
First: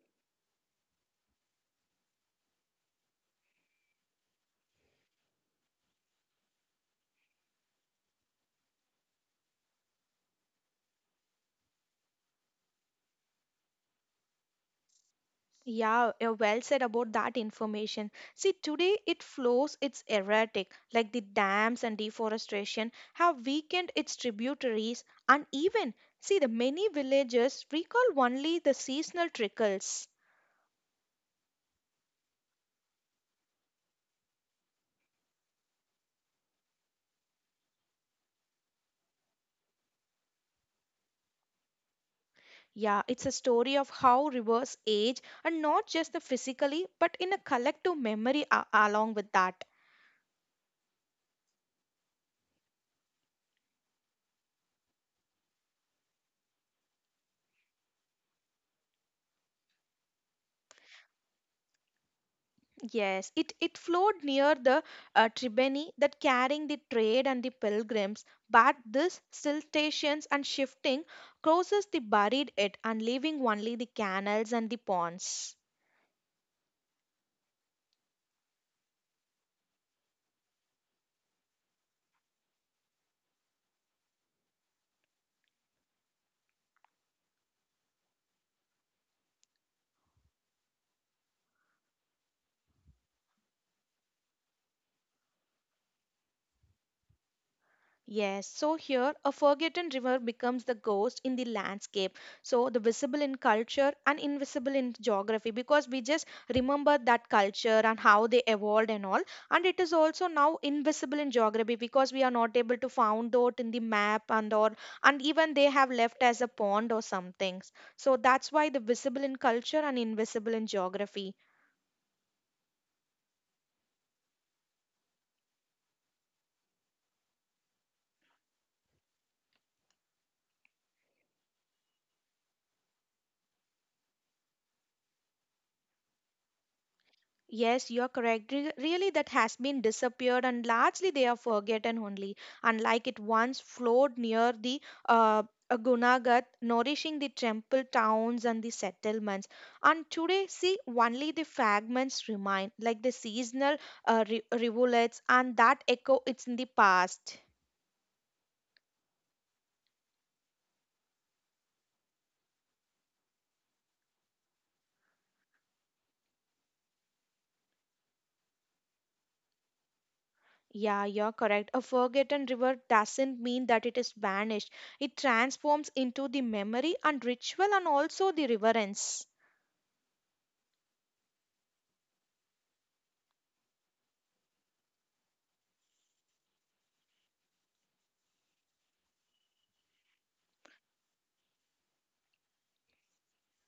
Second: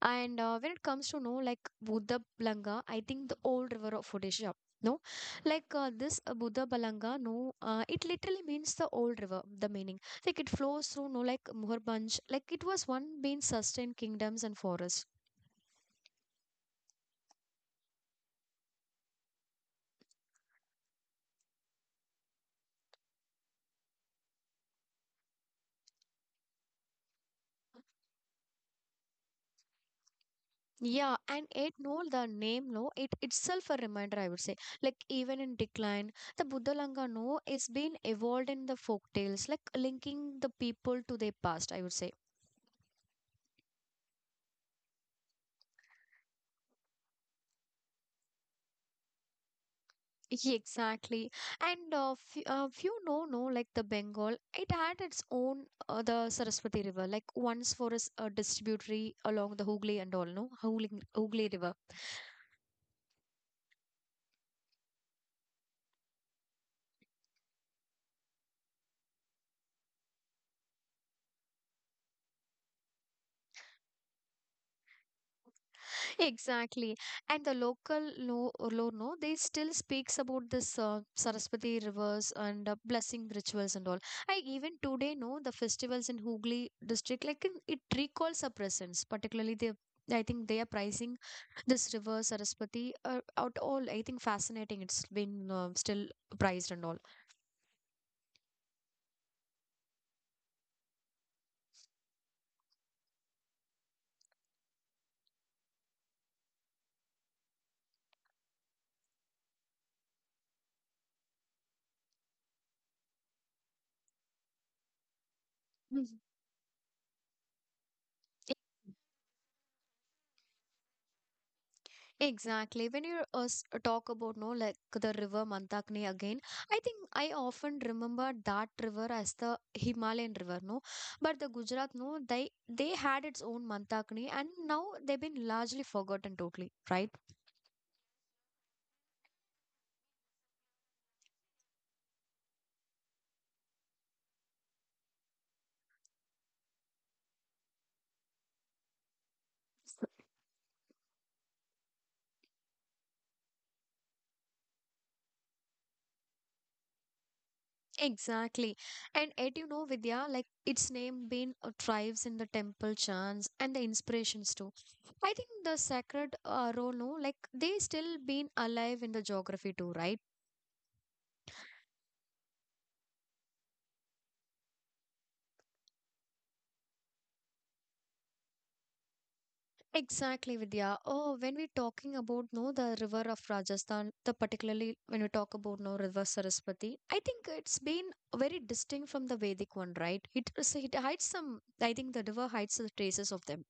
A: And when it comes to know like Budabalanga, I think the old river of Odisha. No, like this Budabalanga, no, it literally means the old river. The meaning, like it flows through, no, like Muharbanj, like it was one being sustained kingdoms and forests.
B: Yeah, you're well said about that information. See, today it flows, it's erratic, like the dams and deforestation have weakened its tributaries, and even see the many villages recall only the seasonal trickles.
A: Yeah, and it no, the name no, it itself a reminder. I would say, like even in decline, the Buddhalanga no, it's been evolved in the folk tales, like linking the people to their past, I would say.
B: Yeah, it's a story of how rivers age and not just the physically, but in a collective memory along with that.
A: Yeah, exactly. And a uh, few know, no, like the Bengal, it had its own, the Saraswati River, like once for us, a distributary along the Hooghly and all, no? Hooghly River.
B: Yes, it flowed near the Tribeni that carrying the trade and the pilgrims, but this siltations and shifting closes the buried it and leaving only the canals and the ponds.
A: Exactly. And the local Lono, they still speaks about this Saraswati rivers and blessing rituals and all. I even today know the festivals in Hooghly district, like it recalls our presence, particularly the I think they are pricing this river Saraswati out all. I think fascinating. It's been still prized and all.
B: Yes, so here a forgotten river becomes the ghost in the landscape. So the visible in culture and invisible in geography because we just remember that culture and how they evolved and all. And it is also now invisible in geography because we are not able to found out in the map and or and even they have
A: Mhm.
B: left as a pond or something. So that's why the visible in culture and invisible in geography.
A: Exactly. When you talk about no, like the river Mantakni again, I think I often remember that river as the Himalayan river, no. But the Gujarat, no, they had its own Mantakni, and now they've been largely forgotten totally, right?
B: Yes, you're correct. Really, that has been disappeared, and largely they are forgotten only. Unlike it once flowed near the uh, Gunagat, nourishing the temple towns and the settlements. And today, see, only the fragments remain, like the seasonal rivulets, and that echo it's in the past.
A: Exactly. And yet, you know, Vidya, like its name being thrives in the temple chants and the inspirations too. I think the sacred role, no, like they still been alive in the geography too, right?
B: Yeah, you're correct. A forgotten river doesn't mean that it is vanished. It transforms into the memory and ritual and also the reverence.
A: Exactly, Vidya. Oh, when we talking about no the river of Rajasthan, the particularly when we talk about no river Saraswati, I think it's been very distinct from the Vedic one, right? It it hides some. I think the river hides the traces of them.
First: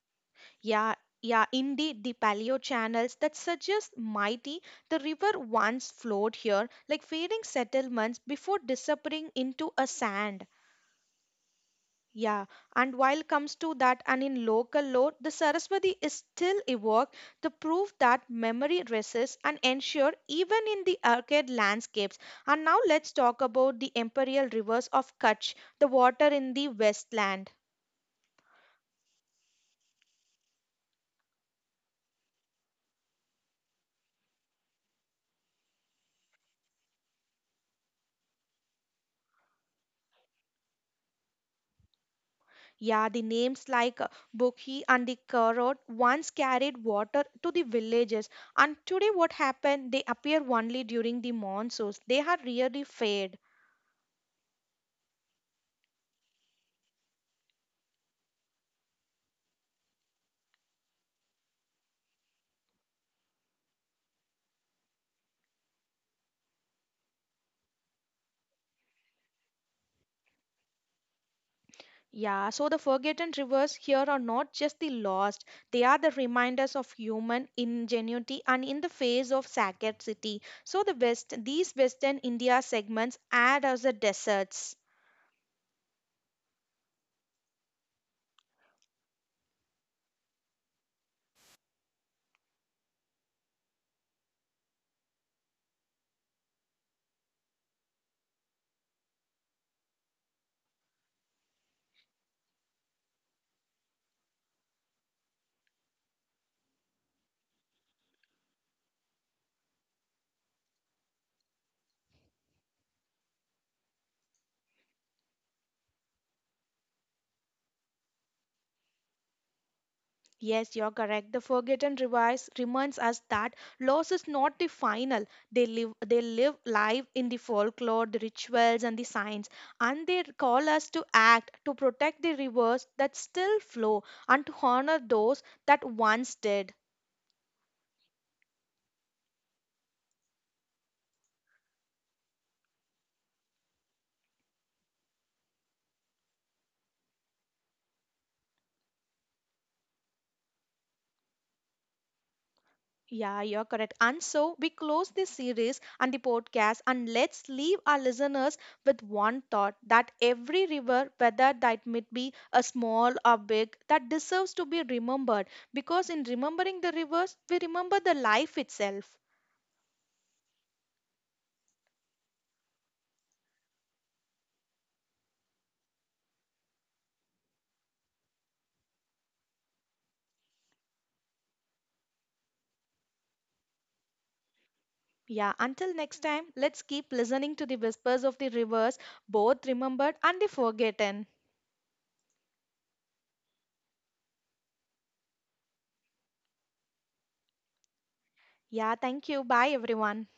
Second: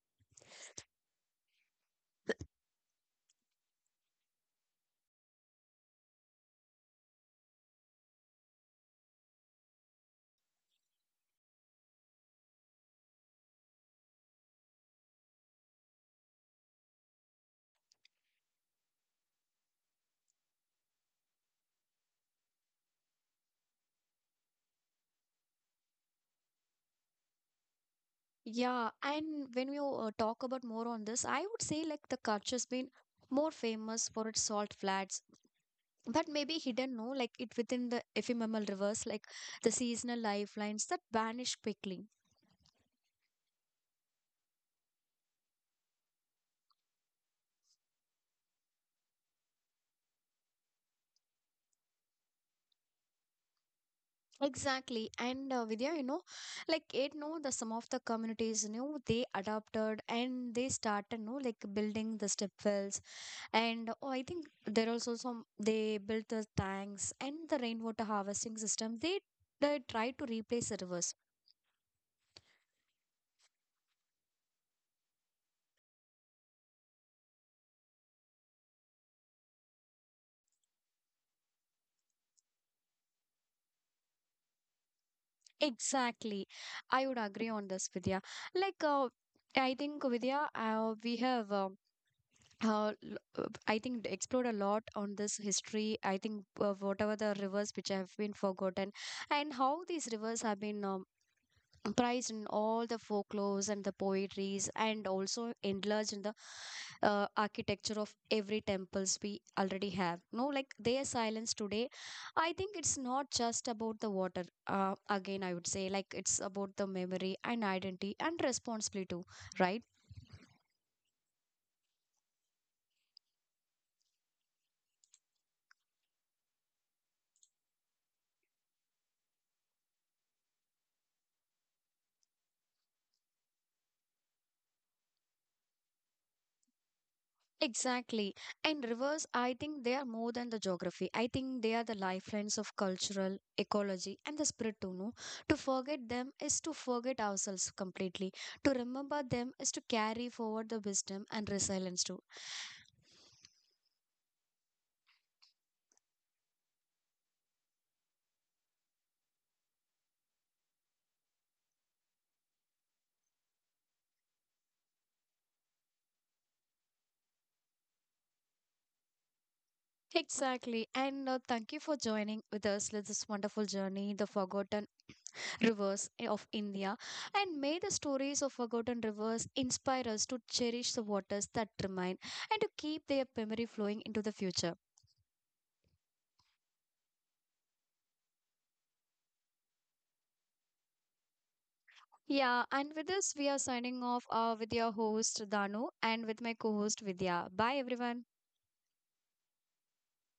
B: Yeah, yeah, indeed, the paleo channels that suggest mighty the river once flowed here, like fading settlements before disappearing into a sand. Yeah, and while comes to that, and in local lore, the Saraswati is still evoked, the proof that memory resists and ensure even in the arcade landscapes. And now let's talk about the imperial rivers of Kutch, the water in the Westland.
A: Yeah, and when we talk about more on this, I would say like the Kutch has been more famous for its salt flats, but maybe hidden, no, like it within the ephemeral rivers, like the seasonal lifelines that vanish quickly.
B: Yeah, the names like Bokhi and the Karot once carried water to the villages, and today what happened? They appear only during the monsoons. They have really faded.
A: Exactly. And Vidya, you know, like it, know the some of the communities, you know, they adopted and they started, you know, like building the step wells. And oh, I think there also some they built the tanks and the rainwater harvesting system. They try to replace the rivers.
B: Yeah, so the forgotten rivers here are not just the lost, they are the reminders of human ingenuity and in the face of Saket city. So the West, these Western India segments add as the deserts.
A: Exactly. I would agree on this, Vidya. Like, I think Vidya, I think explored a lot on this history. I think whatever the rivers which have been forgotten, and how these rivers have been prized in all the folklores and the poetries, and also enlarged in the architecture of every temples we already have. No, like their silence today, I think it's not just about the water. Again, I would say like it's about the memory and identity and responsibility too, right?
B: Yes, you're correct. The Forgotten Revise reminds us that loss is not the final. They live live in the folklore, the rituals and the signs. And they call us to act, to protect the rivers that still flow, and to honor those that once did.
A: Exactly. And rivers, I think they are more than the geography. I think they are the lifelines of cultural, ecology, and the spirit too, no? To forget them is to forget ourselves completely. To remember them is to carry forward the wisdom and resilience too.
B: Yeah, you're correct. And so we close this series and the podcast, and let's leave our listeners with one thought that every river, whether that might be a small or big, that deserves to be remembered because in remembering the rivers, we remember the life itself.
A: Exactly. And thank you for joining with us with this wonderful journey, the forgotten rivers of India, and may the stories of forgotten rivers inspire us to cherish the waters that remain and to keep their memory flowing into the future.
B: Yeah, until next time, let's keep listening to the whispers of the rivers, both remembered and the forgotten.
A: Yeah, and with this, we are signing off with your host Danu and with my co host Vidya. Bye, everyone.
B: Yeah, thank you. Bye, everyone.